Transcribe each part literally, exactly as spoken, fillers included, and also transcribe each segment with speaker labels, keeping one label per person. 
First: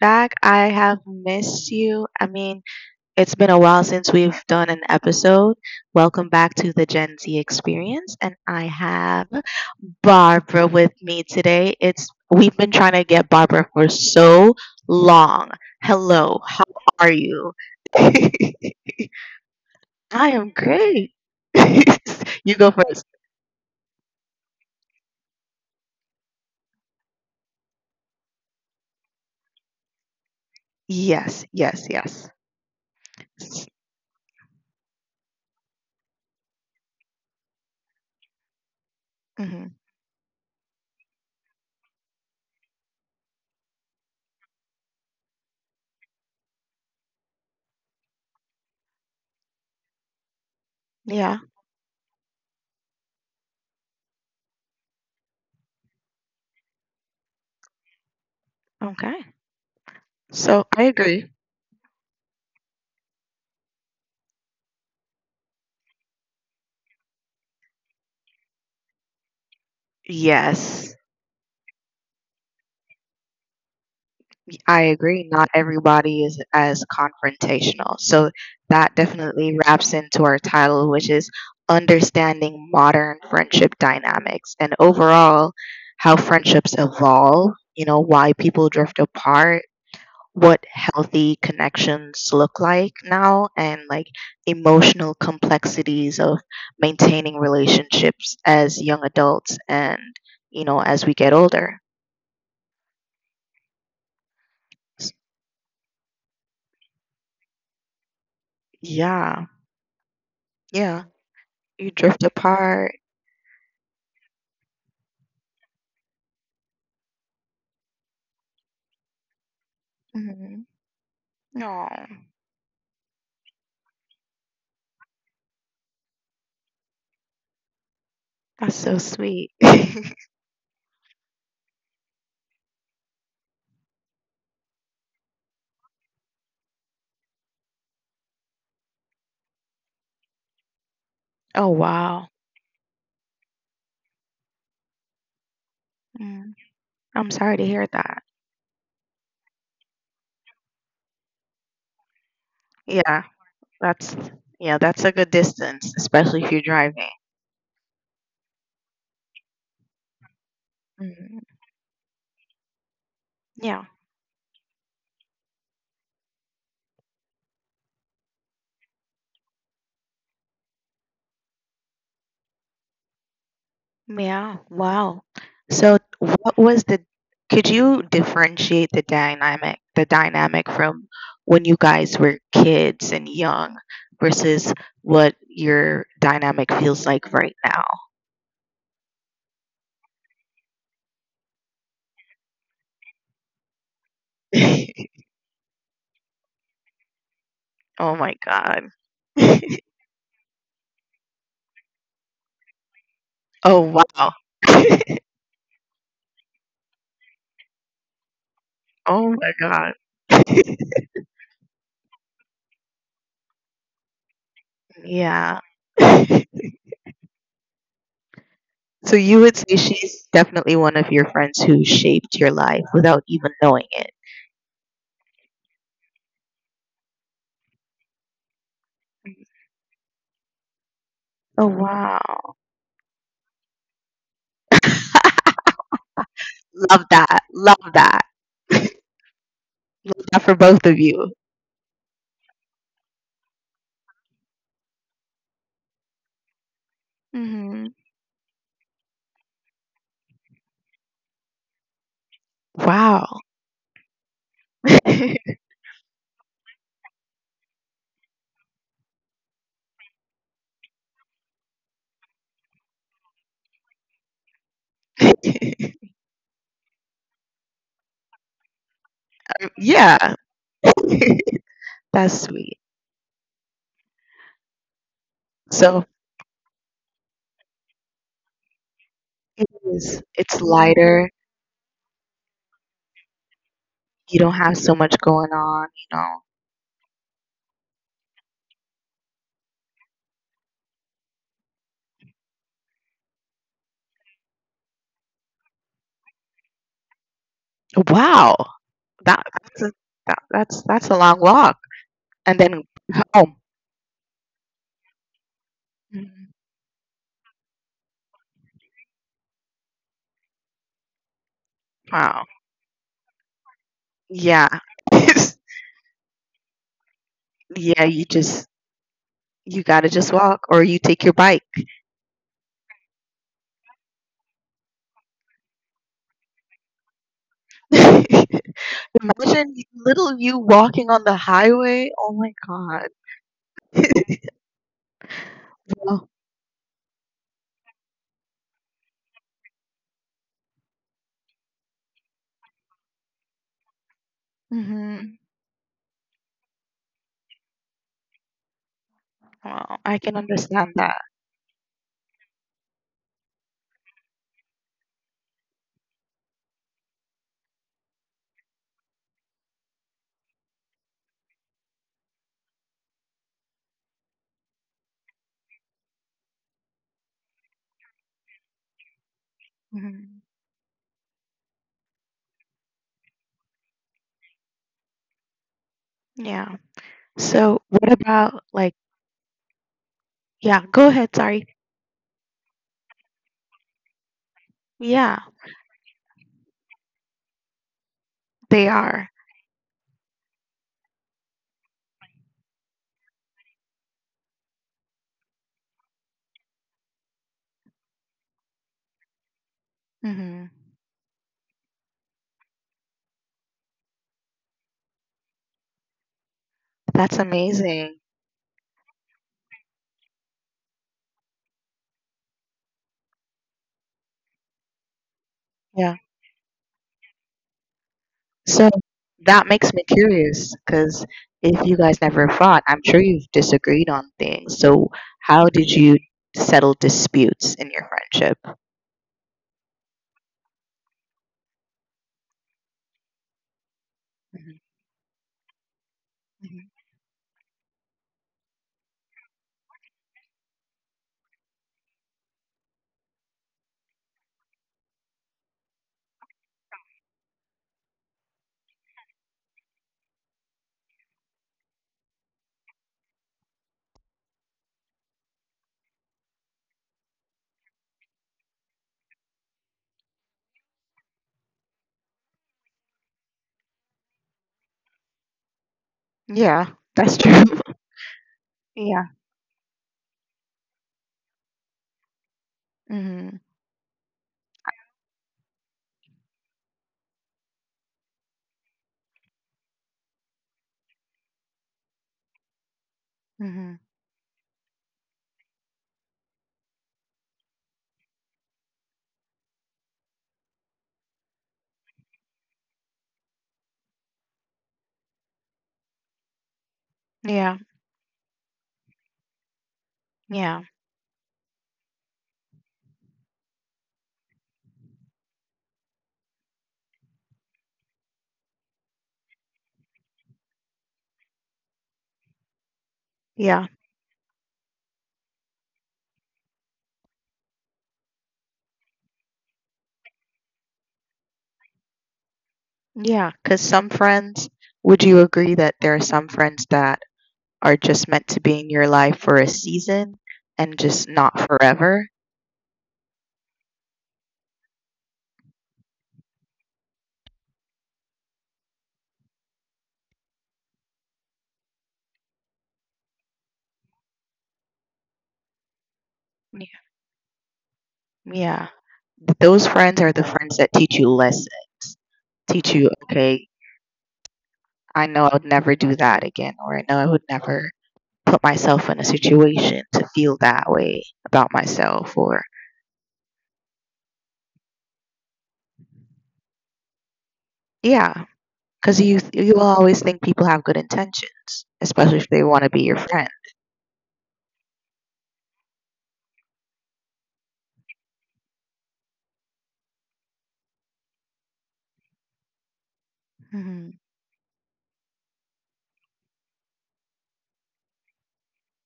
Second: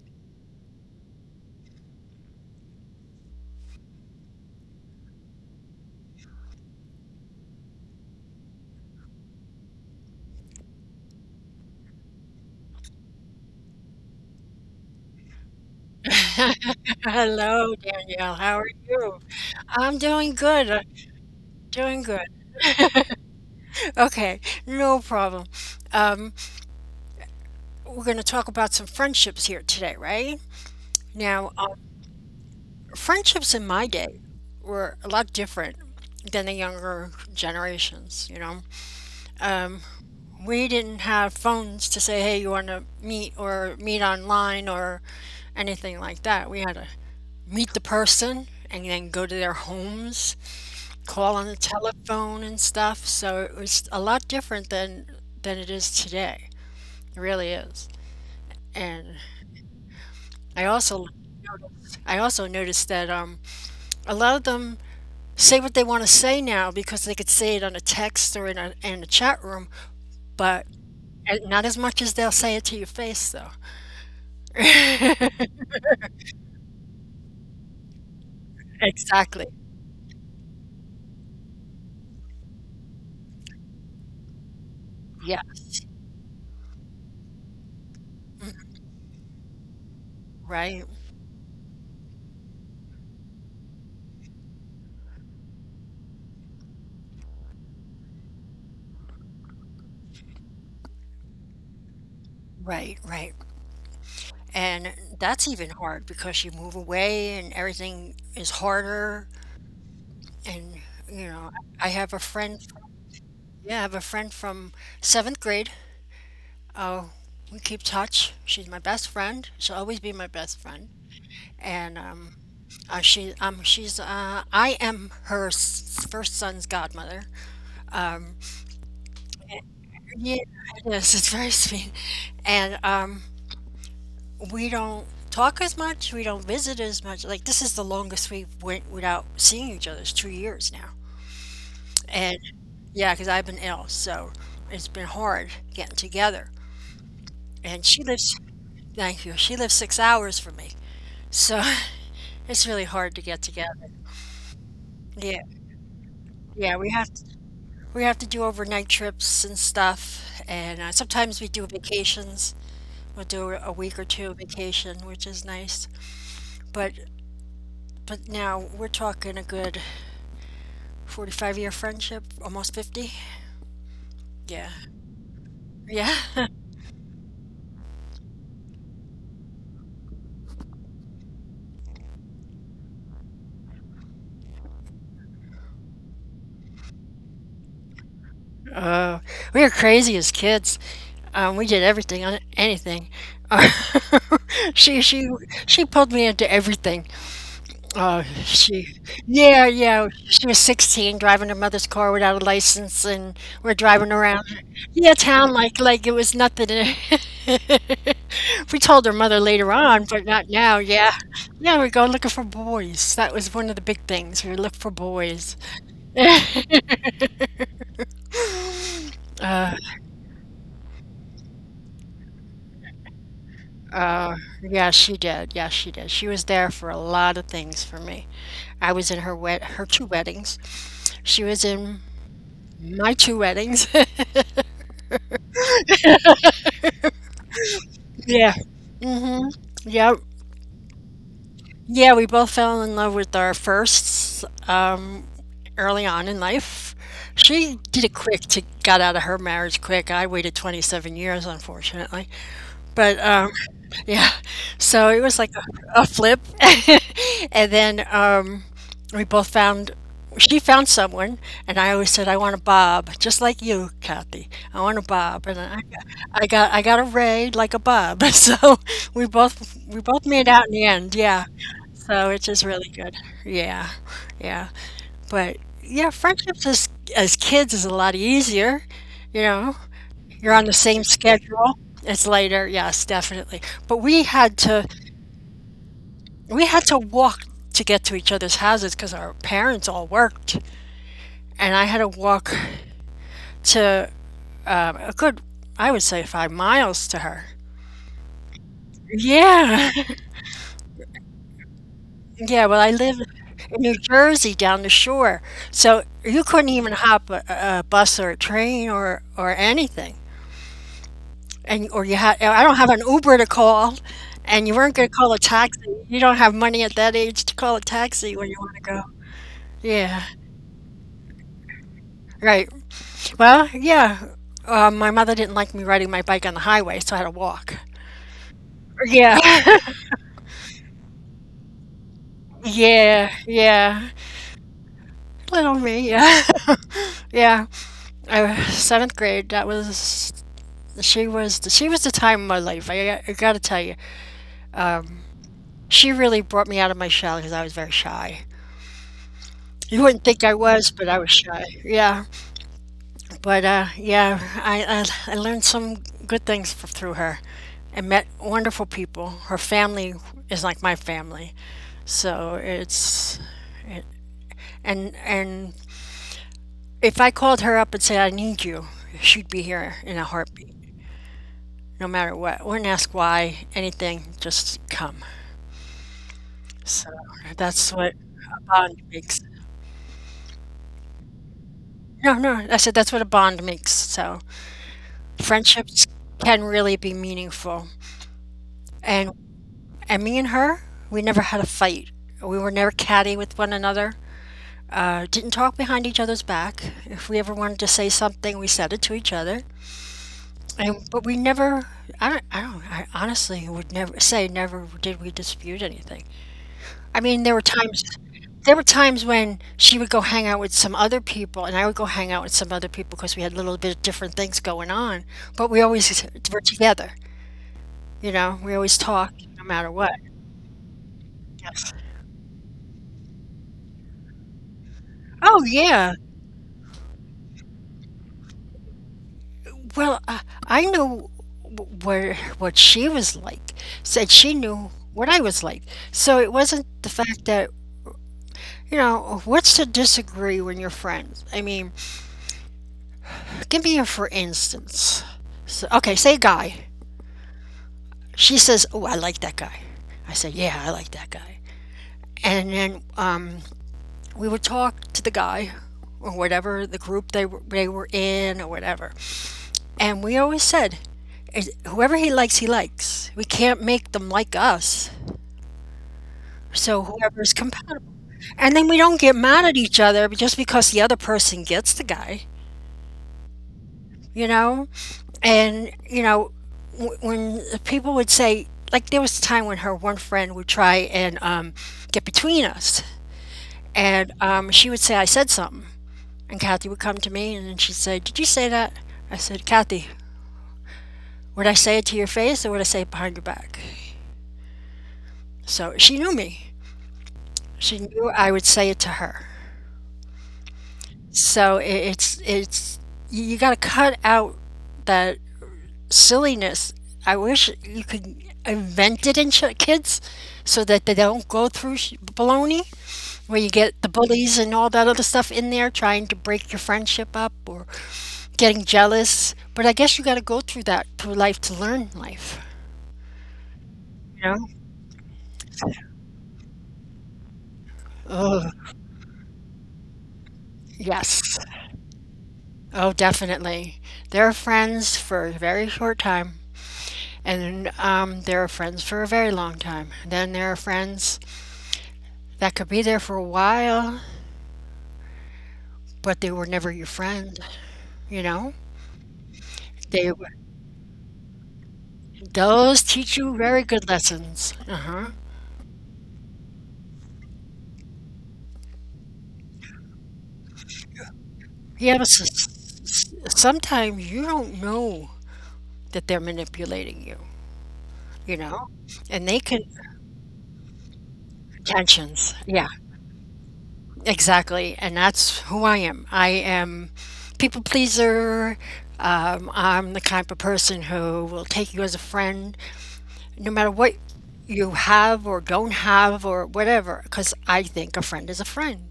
Speaker 1: back. I have missed you. I mean, it's been a while since we've done an episode. Welcome back to the Gen Z experience. And I have Barbara with me today. It's We've been trying to get Barbara for so long. Hello, how are you?
Speaker 2: Hello, Danielle.
Speaker 1: I
Speaker 2: How are you? I'm doing
Speaker 1: am
Speaker 2: good. Uh,
Speaker 1: great.
Speaker 2: Doing good.
Speaker 1: You go first.
Speaker 2: Okay, no problem. Um, we're going to talk about some friendships here today, right? Now,
Speaker 1: Yes,
Speaker 2: um,
Speaker 1: yes, yes.
Speaker 2: friendships in my day were a lot different than the younger generations, you know.
Speaker 1: Hmm.
Speaker 2: Um, we didn't have phones to say, hey, you want to meet or meet online or anything like that. We had to meet the person and then go to their homes, call on
Speaker 1: Yeah,
Speaker 2: the telephone and stuff. So it was a lot different than than it is today. It really is. And
Speaker 1: okay.
Speaker 2: I
Speaker 1: So I
Speaker 2: also
Speaker 1: agree.
Speaker 2: I also noticed that um, a lot of them say what they want to say now because they could say it on a text or in a in a chat room, but
Speaker 1: Yes,
Speaker 2: uh, not as much as they'll say it to your face though.
Speaker 1: I agree. Not everybody is as confrontational. So that
Speaker 2: Exactly.
Speaker 1: definitely wraps into our title, which is Understanding Modern Friendship Dynamics, and
Speaker 2: Yeah.
Speaker 1: overall how friendships evolve, you know, why people drift apart, what
Speaker 2: Right,
Speaker 1: healthy connections look like now, and like emotional complexities of maintaining relationships as young adults and, you know, as we get older.
Speaker 2: right, right. And that's even hard because you move away and everything is harder.
Speaker 1: Yeah,
Speaker 2: And,
Speaker 1: yeah.
Speaker 2: you know, I
Speaker 1: You
Speaker 2: have a
Speaker 1: drift
Speaker 2: friend
Speaker 1: apart.
Speaker 2: yeah, I have a friend from seventh grade. Oh, we keep touch. She's my best friend. She'll always be my best
Speaker 1: Mhm.
Speaker 2: friend. And
Speaker 1: Aw,
Speaker 2: um, uh, she, um, she's, uh, I am her s- first son's godmother.
Speaker 1: that's so sweet.
Speaker 2: Yeah, it is. It's very sweet. And um, we don't talk as much. We don't visit as much. Like this is the longest we went without seeing each other. It's two years now.
Speaker 1: Oh, wow.
Speaker 2: And yeah, because I've been ill, so it's been hard getting together.
Speaker 1: Mm. I'm sorry to
Speaker 2: And
Speaker 1: hear
Speaker 2: she
Speaker 1: that.
Speaker 2: lives, thank you, she lives six hours from me, so it's really hard to
Speaker 1: Yeah,
Speaker 2: get together.
Speaker 1: that's yeah, that's a good
Speaker 2: Yeah,
Speaker 1: distance, especially if you're
Speaker 2: yeah, we
Speaker 1: driving.
Speaker 2: have to we have to do overnight trips and stuff, and uh, sometimes we
Speaker 1: Mhm.
Speaker 2: do vacations, we'll do a
Speaker 1: Yeah.
Speaker 2: week or two of vacation which is nice. But but now we're talking a good forty-five year friendship, almost fifty.
Speaker 1: Yeah.
Speaker 2: Yeah,
Speaker 1: Wow. So
Speaker 2: yeah.
Speaker 1: what was the Could you differentiate the dynamic the dynamic from when you guys were kids and young versus what your dynamic feels like right now?
Speaker 2: Oh, we were crazy as kids. Um, we did everything on anything. she she she pulled me into everything.
Speaker 1: Oh
Speaker 2: Oh,
Speaker 1: my
Speaker 2: she,
Speaker 1: God.
Speaker 2: yeah, yeah. She was sixteen driving her mother's car without a license, and we're
Speaker 1: Oh,
Speaker 2: driving
Speaker 1: wow.
Speaker 2: around, yeah, town, like like it was nothing. We told her
Speaker 1: Oh
Speaker 2: mother
Speaker 1: my
Speaker 2: later
Speaker 1: God.
Speaker 2: on, but not now, yeah. Yeah, we're going looking for boys. That was one of the big things. We look for boys.
Speaker 1: Yeah. So you would
Speaker 2: Uh,
Speaker 1: say she's definitely one of your friends who shaped your life without even knowing it.
Speaker 2: uh, yeah, she did. Yeah, she did. She was there for a lot of things for me. I was in her wed her two weddings. She was
Speaker 1: Oh,
Speaker 2: in
Speaker 1: wow.
Speaker 2: my two weddings.
Speaker 1: Love that. Love that.
Speaker 2: Yeah.
Speaker 1: Love
Speaker 2: Mm. Hmm. Yep.
Speaker 1: that for both of you.
Speaker 2: Yeah, we both fell in love with our firsts um, early on in life. She
Speaker 1: Hmm.
Speaker 2: did it quick to got out of her marriage quick. I waited twenty-seven years, unfortunately. But,
Speaker 1: Wow.
Speaker 2: um, yeah, so it was like a a flip, and then, um, we both found, she found someone, and I always said, "I want a bob, just like you, Kathy. I want a bob." And I I got I got a ray like a bob. So we both we both
Speaker 1: Yeah.
Speaker 2: made out in the end, yeah. So
Speaker 1: That's
Speaker 2: it's just
Speaker 1: sweet.
Speaker 2: really good. Yeah, yeah. But,
Speaker 1: So
Speaker 2: yeah, friendships as as kids is a lot easier, you
Speaker 1: it
Speaker 2: know?
Speaker 1: is.
Speaker 2: You're
Speaker 1: It's
Speaker 2: on the same
Speaker 1: lighter.
Speaker 2: schedule? It's later, yes, definitely. But we
Speaker 1: You don't
Speaker 2: had
Speaker 1: have
Speaker 2: to
Speaker 1: so much going on, you know.
Speaker 2: we had to walk to get to each other's houses because our parents all worked, and I had to walk to, um, a good, I would say, five miles to her.
Speaker 1: Wow. That,
Speaker 2: Yeah,
Speaker 1: that's a, that, that's that's a long walk.
Speaker 2: yeah.
Speaker 1: And
Speaker 2: Well,
Speaker 1: then
Speaker 2: I live in
Speaker 1: home.
Speaker 2: New Jersey, down the shore, so you
Speaker 1: Mhm.
Speaker 2: couldn't even hop a, a a bus or a train or or anything. And or you had
Speaker 1: Wow.
Speaker 2: I don't have an Uber to call, and you
Speaker 1: Yeah.
Speaker 2: weren't going to call a taxi. You don't have money at that age to call a
Speaker 1: Yeah, you
Speaker 2: taxi where you
Speaker 1: just
Speaker 2: want to go.
Speaker 1: you gotta
Speaker 2: Yeah,
Speaker 1: just walk, or you take your bike.
Speaker 2: right. Well, yeah. Uh, my mother didn't like me riding my bike on the highway, so I had to walk. Yeah,
Speaker 1: Imagine little you walking on the highway. Oh my God.
Speaker 2: yeah, yeah. Little me,
Speaker 1: Wow.
Speaker 2: yeah, yeah. I was seventh grade. That was, she was the, she was the time of my life. I, I got to tell you, um,
Speaker 1: Mhm.
Speaker 2: she really brought me out of my shell because I was very shy.
Speaker 1: Wow.
Speaker 2: You
Speaker 1: I
Speaker 2: wouldn't
Speaker 1: can
Speaker 2: think I was,
Speaker 1: understand
Speaker 2: but I
Speaker 1: that.
Speaker 2: was shy. Yeah. But uh, yeah, I, I I learned some good things f- through her, and met wonderful people. Her family is like my family, so it's it, and and if I called her up and said I need you, she'd be here in a
Speaker 1: Mhm.
Speaker 2: heartbeat, no matter what. Wouldn't ask why anything, just come.
Speaker 1: Yeah.
Speaker 2: So
Speaker 1: So
Speaker 2: that's what
Speaker 1: what
Speaker 2: a
Speaker 1: about like
Speaker 2: bond makes.
Speaker 1: Yeah, go ahead, sorry.
Speaker 2: No, no, I said that's what a bond makes. So
Speaker 1: Yeah,
Speaker 2: friendships can really be meaningful,
Speaker 1: they are.
Speaker 2: and And me and her, we never had a fight. We were never catty with one another. Uh, didn't talk behind each other's back. If we ever wanted to say something, we said it to each other.
Speaker 1: Mhm.
Speaker 2: And but we never. I don't. I don't. I honestly would never say never did we dispute anything. I mean,
Speaker 1: That's
Speaker 2: there were times.
Speaker 1: amazing.
Speaker 2: There were times when she would go hang out with some other people, and I would go hang out with some other people because we had a little bit of different things going on. But we
Speaker 1: Yeah.
Speaker 2: always were together. You know, we
Speaker 1: So
Speaker 2: always talked no
Speaker 1: that
Speaker 2: matter
Speaker 1: makes me
Speaker 2: what.
Speaker 1: curious, because if
Speaker 2: Yes.
Speaker 1: you guys never fought, I'm sure you've disagreed on things. So
Speaker 2: Oh
Speaker 1: how did
Speaker 2: yeah.
Speaker 1: you settle disputes in your friendship?
Speaker 2: Well, uh, I knew w- where what she was like. Said she
Speaker 1: Mhm,
Speaker 2: knew what I was like. So it wasn't
Speaker 1: mhm.
Speaker 2: the fact that, you know, what's to disagree when you're friends? I mean, give me a for instance. So, okay, say guy. She says, "Oh, I like that guy." I said, "Yeah, I like that guy." And then um, we would talk to the guy or whatever the group they were, they were in or whatever. And we always said, whoever he likes, he likes. We can't make them like us.
Speaker 1: Yeah,
Speaker 2: So
Speaker 1: that's
Speaker 2: whoever's
Speaker 1: true.
Speaker 2: compatible. And then we don't
Speaker 1: Yeah.
Speaker 2: get mad at each other just because the other person gets the guy,
Speaker 1: Mhm.
Speaker 2: you know? And, you know, w- when people would say, like, there was a time when her one friend would try and, um, get between us.
Speaker 1: Mhm.
Speaker 2: And um, she would say, I said something. And Kathy would come to me and then she'd say, did you say that? I said, Kathy, would I say it to your face or would I say it behind your back? So she knew me.
Speaker 1: Yeah.
Speaker 2: She knew I would say it to her.
Speaker 1: Yeah.
Speaker 2: So I- it's it's you, you got to cut out that silliness. I wish you could invent it in ch- kids so that they don't go through sh- baloney where you
Speaker 1: Yeah.
Speaker 2: get the bullies and all that other stuff in there trying to break your friendship up or getting jealous. But I guess you got to go through that through life to learn life.
Speaker 1: Yeah, cuz some
Speaker 2: You know?
Speaker 1: friends, would you agree that there are some friends that are just meant
Speaker 2: Oh,
Speaker 1: to be in your life for a season and just
Speaker 2: yes.
Speaker 1: not forever?
Speaker 2: Oh, definitely. They're friends for a very short time. And um, They are friends for a very long time. Then there are friends that could be there for a while, but they were never your
Speaker 1: Yeah.
Speaker 2: friend. You know,
Speaker 1: Yeah. Th- Those
Speaker 2: they
Speaker 1: friends are the friends that teach you lessons.
Speaker 2: those
Speaker 1: Teach you,
Speaker 2: teach you very
Speaker 1: okay,
Speaker 2: good lessons. Uh huh.
Speaker 1: I know I would never do that again, or I know I would never put myself in a situation to feel that way about
Speaker 2: Yeah, but s-
Speaker 1: myself, or
Speaker 2: s- sometimes you don't know that they're manipulating you. You
Speaker 1: yeah,
Speaker 2: know,
Speaker 1: because
Speaker 2: and
Speaker 1: you
Speaker 2: they can
Speaker 1: you will always think people have good intentions, especially
Speaker 2: tensions.
Speaker 1: if they
Speaker 2: Yeah,
Speaker 1: want to be your friend.
Speaker 2: exactly. And that's who I am. I am people pleaser. Um, I'm the type of person who will take you as a friend no matter what
Speaker 1: Hmm.
Speaker 2: you have or don't have or whatever, because I think a friend is a friend.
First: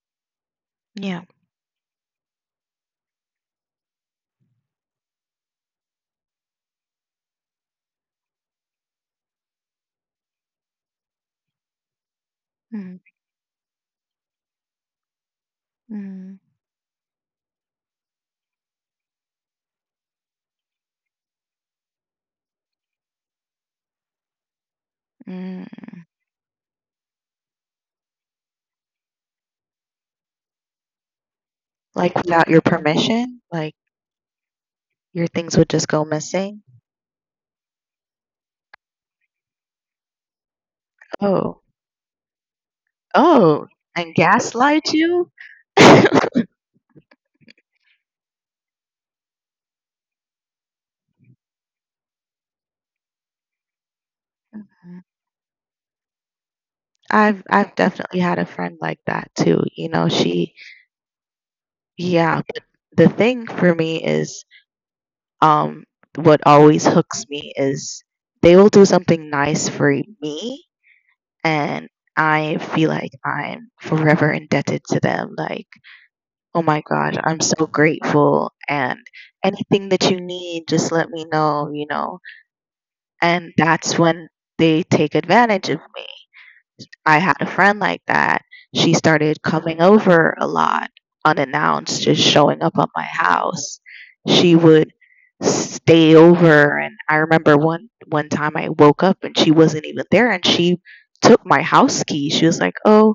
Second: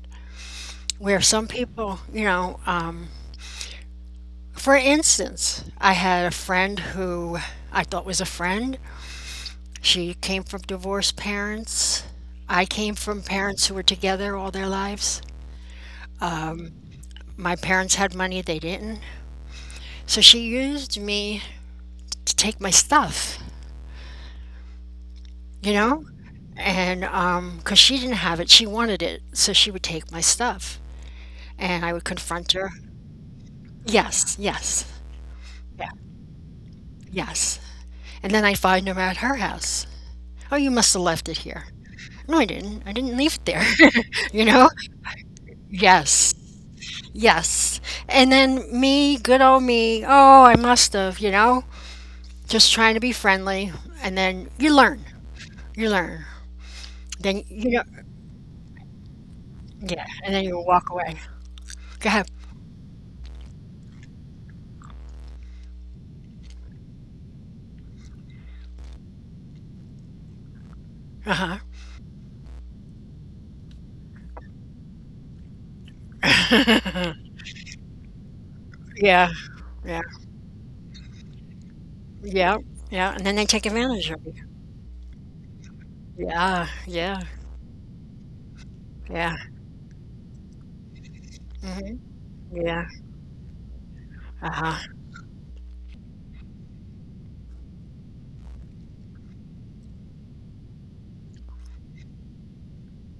Speaker 2: Where
Speaker 1: Yeah.
Speaker 2: some people, you know, um, for instance, I had a friend who I thought was a friend. She came from divorced parents. I came
Speaker 1: Mm-hmm.
Speaker 2: from parents who were together all their lives.
Speaker 1: Mm.
Speaker 2: My parents had money, they didn't. So she used me to take my stuff, you
Speaker 1: Mm.
Speaker 2: know? And um, because she didn't have it, she wanted it. So she would take my stuff. And I would
Speaker 1: Like
Speaker 2: confront
Speaker 1: without your
Speaker 2: her.
Speaker 1: permission, like
Speaker 2: Yes, yes.
Speaker 1: your things would
Speaker 2: Yeah.
Speaker 1: just go missing.
Speaker 2: Yes. And then I'd find her at her house. "Oh, you must have left it here."
Speaker 1: Oh.
Speaker 2: "No, I didn't. I didn't leave it there."
Speaker 1: Oh, and
Speaker 2: You know?
Speaker 1: gaslight you.
Speaker 2: Yes. Yes. And then me, good old me, "Oh, I must have," you know? Just trying to be friendly, and then you learn. You learn. Then,
Speaker 1: I've
Speaker 2: you
Speaker 1: I've
Speaker 2: know
Speaker 1: definitely had a friend like that too. You
Speaker 2: Yeah,
Speaker 1: know.
Speaker 2: and then you
Speaker 1: She
Speaker 2: walk away. Go ahead.
Speaker 1: Yeah, but the thing for me is, um, what always hooks me is they will do something nice for me,
Speaker 2: Uh-huh.
Speaker 1: and I feel like I'm forever indebted to them. Like, oh my gosh, I'm so grateful, and
Speaker 2: Yeah,
Speaker 1: anything
Speaker 2: yeah,
Speaker 1: that you need, just let me know, you know.
Speaker 2: yeah, yeah, and then they
Speaker 1: And
Speaker 2: take
Speaker 1: that's
Speaker 2: advantage of you.
Speaker 1: when they take advantage of me.
Speaker 2: Yeah, yeah,
Speaker 1: I had a friend like that. She
Speaker 2: yeah.
Speaker 1: started coming over a lot
Speaker 2: Mhm.
Speaker 1: unannounced, just showing up
Speaker 2: Yeah.
Speaker 1: at my house. She
Speaker 2: Uh-huh.
Speaker 1: would stay over, and I remember one one time I woke up and she wasn't even there, and she took my house key. She was like, "Oh,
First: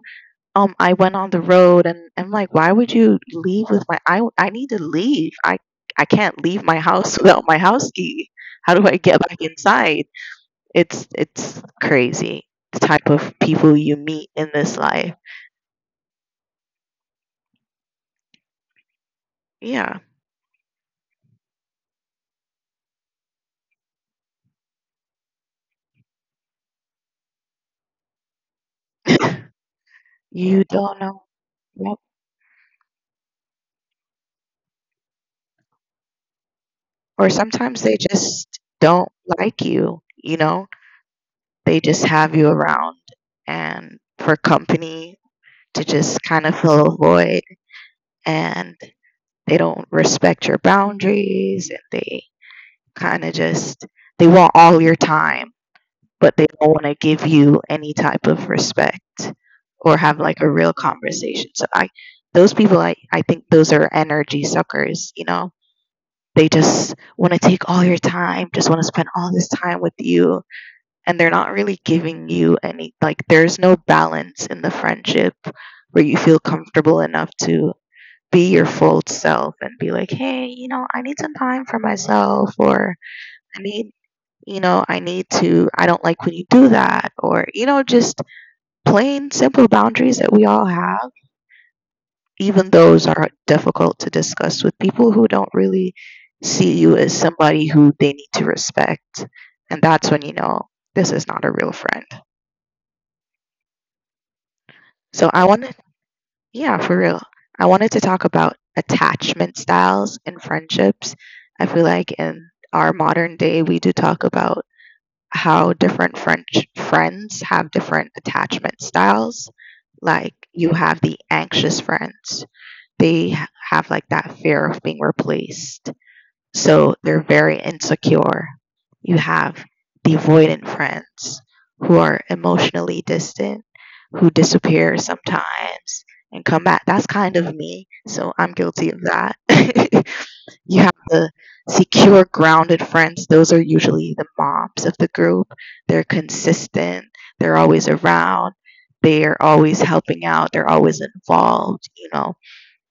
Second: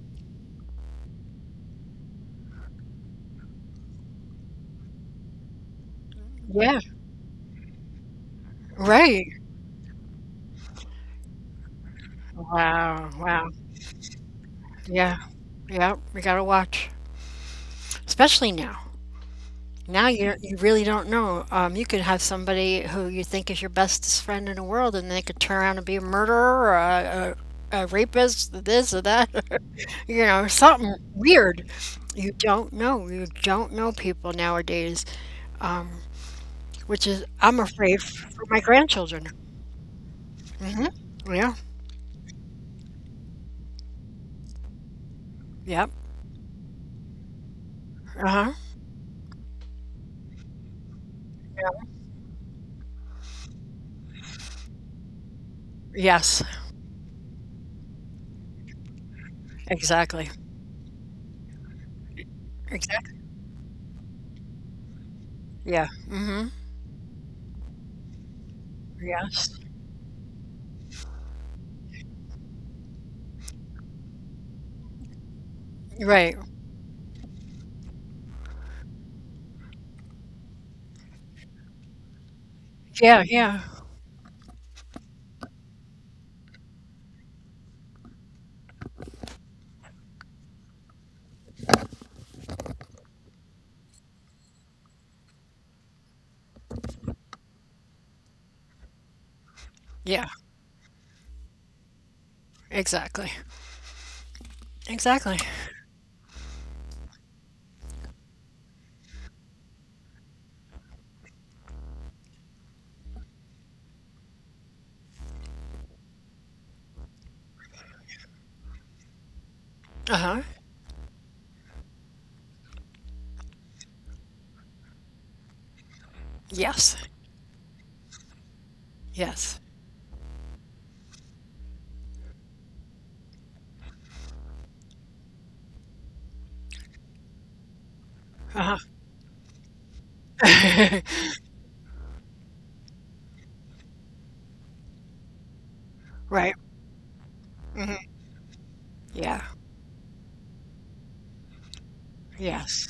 Speaker 1: um I went on the road." And I'm like, "Why would you leave with my I I need to leave. I I can't leave my
Speaker 2: Yeah.
Speaker 1: house without my house key. How do I get
Speaker 2: Right.
Speaker 1: back inside?" It's it's crazy the
Speaker 2: Wow.
Speaker 1: type of
Speaker 2: Wow.
Speaker 1: people you meet in this life.
Speaker 2: Yeah. Yeah. We gotta watch, especially now.
Speaker 1: Yeah,
Speaker 2: Now you you really don't know. Um, you could have somebody who you think is your bestest friend in the world, and they could turn around and be a murderer, or a, a, a rapist, this or that, you know,
Speaker 1: you
Speaker 2: something
Speaker 1: don't know.
Speaker 2: weird.
Speaker 1: Yep.
Speaker 2: You don't know. You don't know people nowadays, um, which is
Speaker 1: Or
Speaker 2: I'm
Speaker 1: sometimes they
Speaker 2: afraid f- for
Speaker 1: just
Speaker 2: my
Speaker 1: don't
Speaker 2: grandchildren.
Speaker 1: like you. You know,
Speaker 2: Hmm. Yeah.
Speaker 1: they just have you around and for company, to
Speaker 2: Yep.
Speaker 1: just kind of fill a void,
Speaker 2: Uh huh.
Speaker 1: and they don't respect your boundaries, and they kind of just they want all your time, but they
Speaker 2: Yes.
Speaker 1: don't want to give you any type of respect or have
Speaker 2: Exactly.
Speaker 1: like a real conversation. So I those people, I,
Speaker 2: Exactly.
Speaker 1: I think those are energy suckers, you know.
Speaker 2: Yeah.
Speaker 1: They
Speaker 2: Mhm.
Speaker 1: just want to take all your time, just want to spend all this
Speaker 2: Yes.
Speaker 1: time with you, and they're not really giving you any, like, there's no balance in the friendship, where you feel
Speaker 2: Right.
Speaker 1: comfortable enough to be your full self and be like, "Hey, you know, I need some time for myself, or
Speaker 2: Yeah,
Speaker 1: I
Speaker 2: yeah.
Speaker 1: need you know, I need to, I don't like when you do that, or, you know, just plain simple boundaries that we all have. Even those are difficult to discuss with people who don't really see you as somebody who they need to respect. And that's when
Speaker 2: Yeah.
Speaker 1: you know this is not a real friend."
Speaker 2: Exactly.
Speaker 1: So
Speaker 2: Exactly.
Speaker 1: I wanted, yeah, for real, I wanted to talk about attachment styles in friendships. I feel like in our modern day, we do talk about how different French friends have different attachment styles. Like,
Speaker 2: Uh-huh.
Speaker 1: you have the anxious friends, they h- have like that fear of being replaced. So
Speaker 2: Yes.
Speaker 1: they're very insecure. You have
Speaker 2: Yes.
Speaker 1: the avoidant friends, who are emotionally distant, who disappear sometimes and come back. That's kind of me. So I'm
Speaker 2: Uh-huh.
Speaker 1: guilty of that. You have the secure, grounded friends. Those are usually the moms of the group. They're
Speaker 2: Right.
Speaker 1: consistent, they're always
Speaker 2: Mhm.
Speaker 1: around, they're
Speaker 2: Yeah.
Speaker 1: always helping out, they're always involved, you know
Speaker 2: Yes.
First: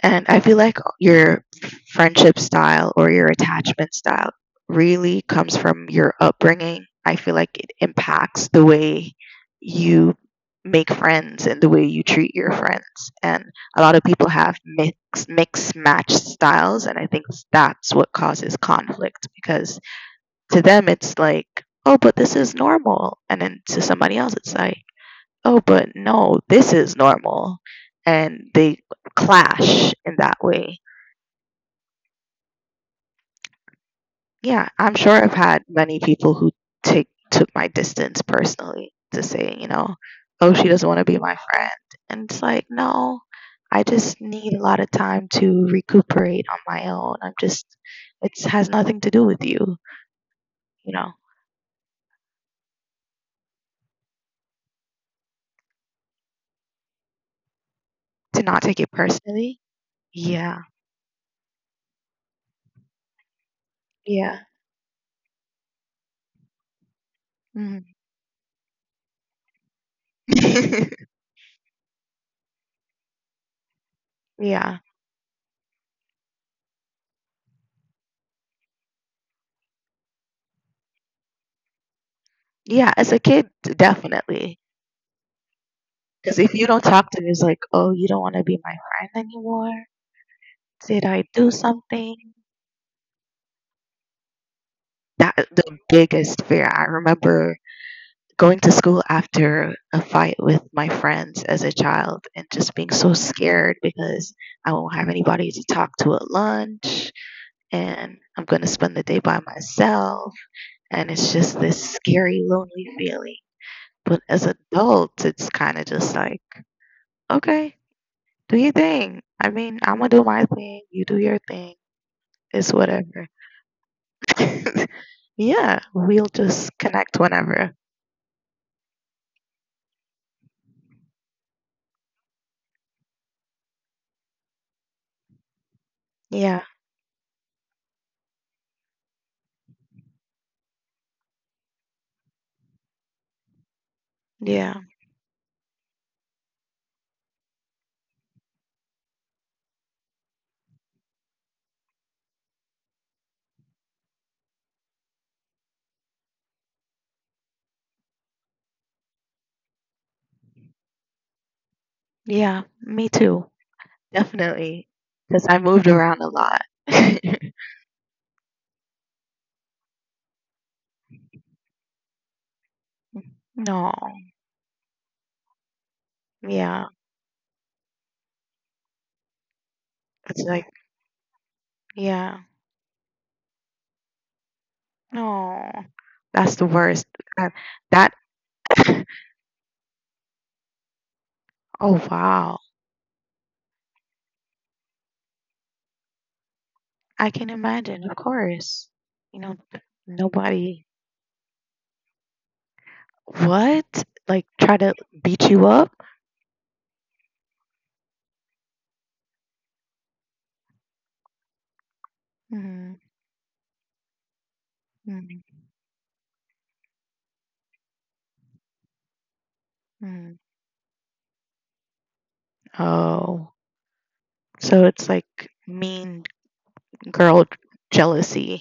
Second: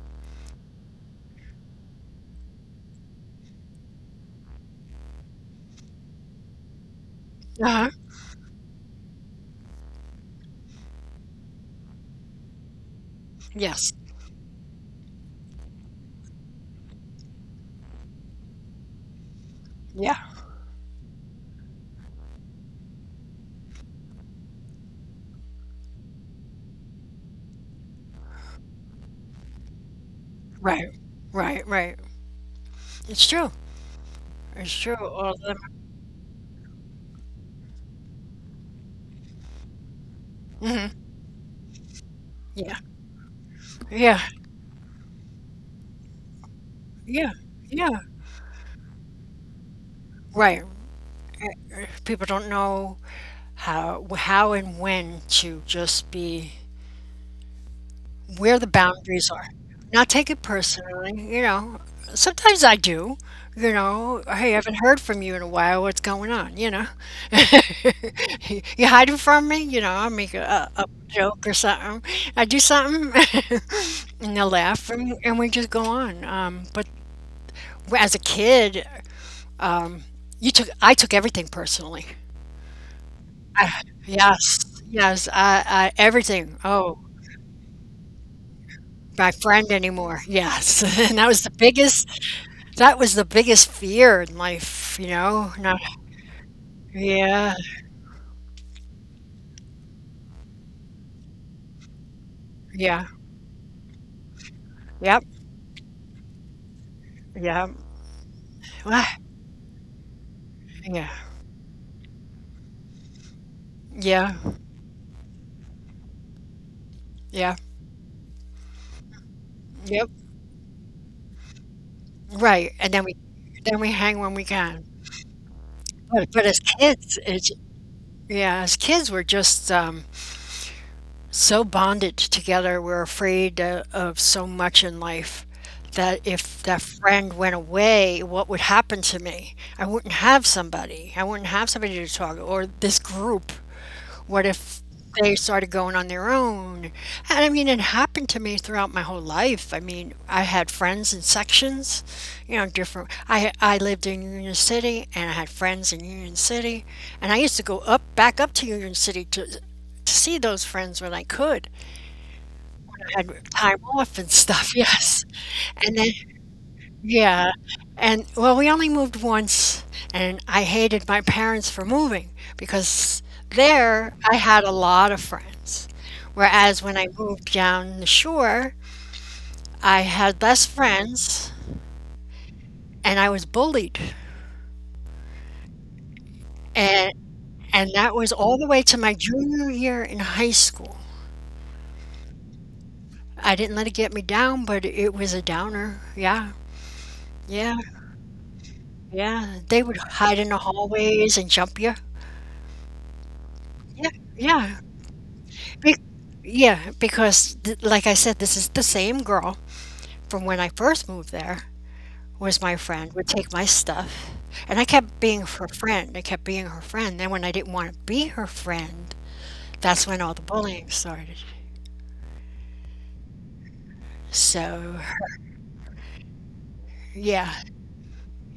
Speaker 1: and I feel like your friendship style or your attachment style really comes from your upbringing. I feel like it
Speaker 2: Uh-huh.
Speaker 1: impacts the way you make friends and the way you treat your friends. And a lot
Speaker 2: Yes.
Speaker 1: of people have mix mix match styles, and I think that's what causes conflict, because
Speaker 2: Yeah.
Speaker 1: to them it's like, "Oh, but this is normal." And then to somebody else it's like, "Oh, but no, this is normal." And they clash in that way.
Speaker 2: Right. Right, right. It's true.
Speaker 1: Yeah,
Speaker 2: It's
Speaker 1: I'm
Speaker 2: true.
Speaker 1: sure
Speaker 2: All
Speaker 1: I've
Speaker 2: of them.
Speaker 1: had many people who take took my distance personally to say, you know, oh, she doesn't want to
Speaker 2: Mhm.
Speaker 1: be my friend. And it's like,
Speaker 2: Yeah.
Speaker 1: no, I
Speaker 2: Yeah.
Speaker 1: just need a lot of time to recuperate on my own.
Speaker 2: Yeah.
Speaker 1: I'm just,
Speaker 2: Yeah.
Speaker 1: it has nothing to do with you,
Speaker 2: Right.
Speaker 1: you know,
Speaker 2: Uh, People don't know how how and when to just be
Speaker 1: to
Speaker 2: where
Speaker 1: not
Speaker 2: the
Speaker 1: take it
Speaker 2: boundaries are.
Speaker 1: personally.
Speaker 2: Not take it
Speaker 1: Yeah,
Speaker 2: personally, you know. Sometimes I do, you know.
Speaker 1: yeah.
Speaker 2: Hey, I haven't heard from you in a while. What's going on? You know,
Speaker 1: Mhm.
Speaker 2: you hiding from me? You know, I'll make a, a joke or something. I do something, and they'll
Speaker 1: Yeah.
Speaker 2: laugh, and, and we just go on. Um, but as a kid, um, you took I took everything personally.
Speaker 1: Yeah, as a kid,
Speaker 2: I,
Speaker 1: definitely.
Speaker 2: yes, yes, I, I
Speaker 1: Because if
Speaker 2: everything.
Speaker 1: you don't
Speaker 2: Oh,
Speaker 1: talk to me, it's like, oh, you don't want to be my friend
Speaker 2: my friend
Speaker 1: anymore.
Speaker 2: anymore. Yes,
Speaker 1: Did
Speaker 2: and
Speaker 1: I
Speaker 2: that was
Speaker 1: do
Speaker 2: the biggest.
Speaker 1: something?
Speaker 2: That was the biggest fear in life, you
Speaker 1: That
Speaker 2: know,
Speaker 1: the
Speaker 2: not.
Speaker 1: biggest fear. I remember
Speaker 2: Yeah,
Speaker 1: going to school after a fight with my friends as a child and just being
Speaker 2: yeah,
Speaker 1: so scared, because I won't have
Speaker 2: yep,
Speaker 1: anybody to talk to at lunch,
Speaker 2: yep,
Speaker 1: and I'm going to spend the
Speaker 2: yeah,
Speaker 1: day by myself. And it's just this scary, lonely feeling. But
Speaker 2: yeah,
Speaker 1: as adults, it's kind of just like,
Speaker 2: yeah,
Speaker 1: okay, do your thing. I mean, I'm gonna
Speaker 2: yep,
Speaker 1: do my thing, you do your thing. Is
Speaker 2: right, and then we
Speaker 1: whatever.
Speaker 2: then we hang when we can.
Speaker 1: Yeah, we'll
Speaker 2: But but as
Speaker 1: just connect
Speaker 2: kids, it's
Speaker 1: whenever.
Speaker 2: yeah, as kids, we're just, um, so bonded together, we're afraid, uh, of so much in life that
Speaker 1: Yeah,
Speaker 2: if that friend went away, what would happen to me? I wouldn't have somebody. I wouldn't have somebody to talk or this group. What
Speaker 1: yeah,
Speaker 2: if they started going on their own? And I mean, it happened to me throughout my whole life. I mean, I had friends in sections, you know, different. I I lived in Union City, and I had friends in Union City, and I used to go up back up to Union City to to see those friends when I could.
Speaker 1: yeah. Me
Speaker 2: I
Speaker 1: too.
Speaker 2: had time off and stuff,
Speaker 1: Definitely.
Speaker 2: yes.
Speaker 1: Because I moved
Speaker 2: And then
Speaker 1: around a lot.
Speaker 2: yeah, and well, we only moved once, and I hated my parents for moving because
Speaker 1: No,
Speaker 2: there I had a lot of friends.
Speaker 1: yeah.
Speaker 2: Whereas when I moved down the shore, I
Speaker 1: It's
Speaker 2: had
Speaker 1: like,
Speaker 2: less friends
Speaker 1: yeah,
Speaker 2: and I was bullied.
Speaker 1: no. That's the worst.
Speaker 2: And
Speaker 1: That,
Speaker 2: and
Speaker 1: that
Speaker 2: that was all the way to my junior year in high school.
Speaker 1: Oh, wow.
Speaker 2: I didn't let it get me down, but it was a downer. Yeah.
Speaker 1: I can
Speaker 2: Yeah.
Speaker 1: imagine, of course. You know,
Speaker 2: Yeah. They would hide in the
Speaker 1: nobody,
Speaker 2: hallways and jump you.
Speaker 1: what?
Speaker 2: Yeah.
Speaker 1: Like, try
Speaker 2: Yeah.
Speaker 1: to beat you up?
Speaker 2: Be- yeah, because th- like I said, this is the same girl from when I first moved there. Was my
Speaker 1: Mm.
Speaker 2: friend would take my stuff, and I kept being
Speaker 1: Mm.
Speaker 2: her friend. I kept being her friend. Then when I didn't want to be her friend, that's when
Speaker 1: Hmm.
Speaker 2: all the bullying started.
Speaker 1: Oh, so
Speaker 2: So
Speaker 1: it's like mean girl
Speaker 2: yeah,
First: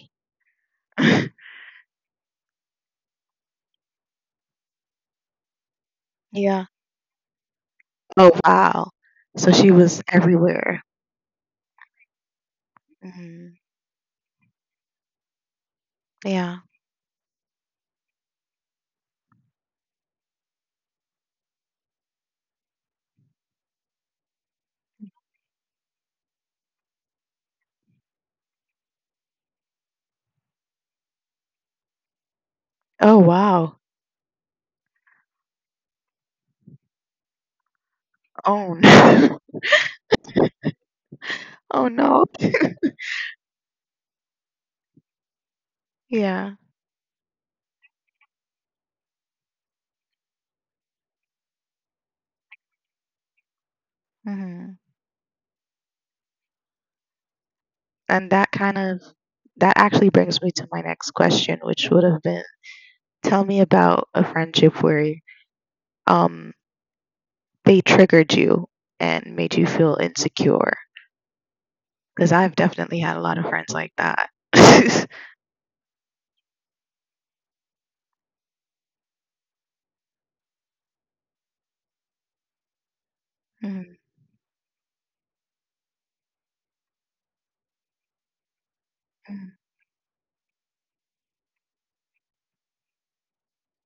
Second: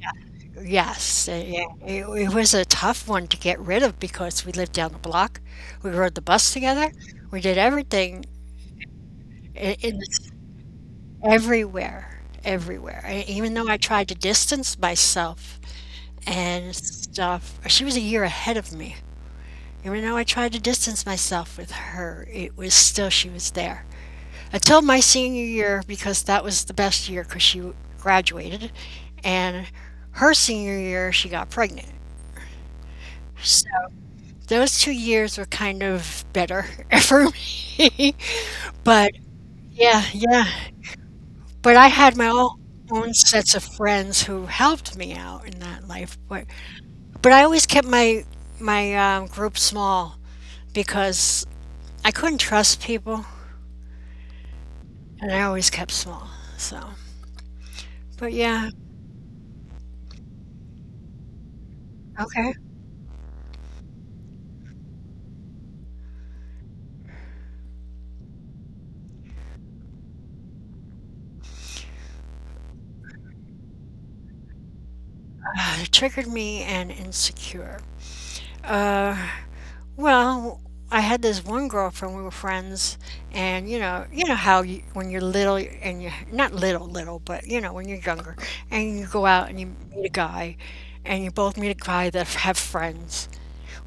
Speaker 2: yeah, yes, uh, yeah, it, it was a tough one to get rid of because we lived down the block. We rode the bus
Speaker 1: Yeah.
Speaker 2: together. We did everything
Speaker 1: Oh wow. So she
Speaker 2: in, in
Speaker 1: was
Speaker 2: the
Speaker 1: everywhere.
Speaker 2: Everywhere, everywhere. And even
Speaker 1: Hmm.
Speaker 2: though I tried to distance myself
Speaker 1: Yeah.
Speaker 2: and stuff, she was a year ahead of me. Even though I tried to distance myself with her, it was still she was there until my senior year because that was the best year because she graduated, and her senior year she got pregnant.
Speaker 1: Oh
Speaker 2: So
Speaker 1: wow.
Speaker 2: those two years were kind of better for me.
Speaker 1: Oh
Speaker 2: But
Speaker 1: no.
Speaker 2: yeah, yeah, but I
Speaker 1: Oh
Speaker 2: had my
Speaker 1: no.
Speaker 2: own own sets of friends who helped me out in that life. But
Speaker 1: Yeah.
Speaker 2: but I always kept my my um, group small because I couldn't trust people,
Speaker 1: Hmm.
Speaker 2: and I always kept small. So, but
Speaker 1: And that
Speaker 2: yeah,
Speaker 1: kind of that actually brings me to my next question, which would have been,
Speaker 2: okay.
Speaker 1: tell me about a friendship where um they triggered you and made you feel insecure. Because I've definitely had a lot of friends like that.
Speaker 2: Uh, it triggered me and insecure. Uh, Well, I had this one girlfriend, we were friends, and, you know you know how you when you're little and you are not little, little, but, you know, when you're younger, and you go out
Speaker 1: Hmm.
Speaker 2: and you meet a guy, and you both meet a guy that have friends.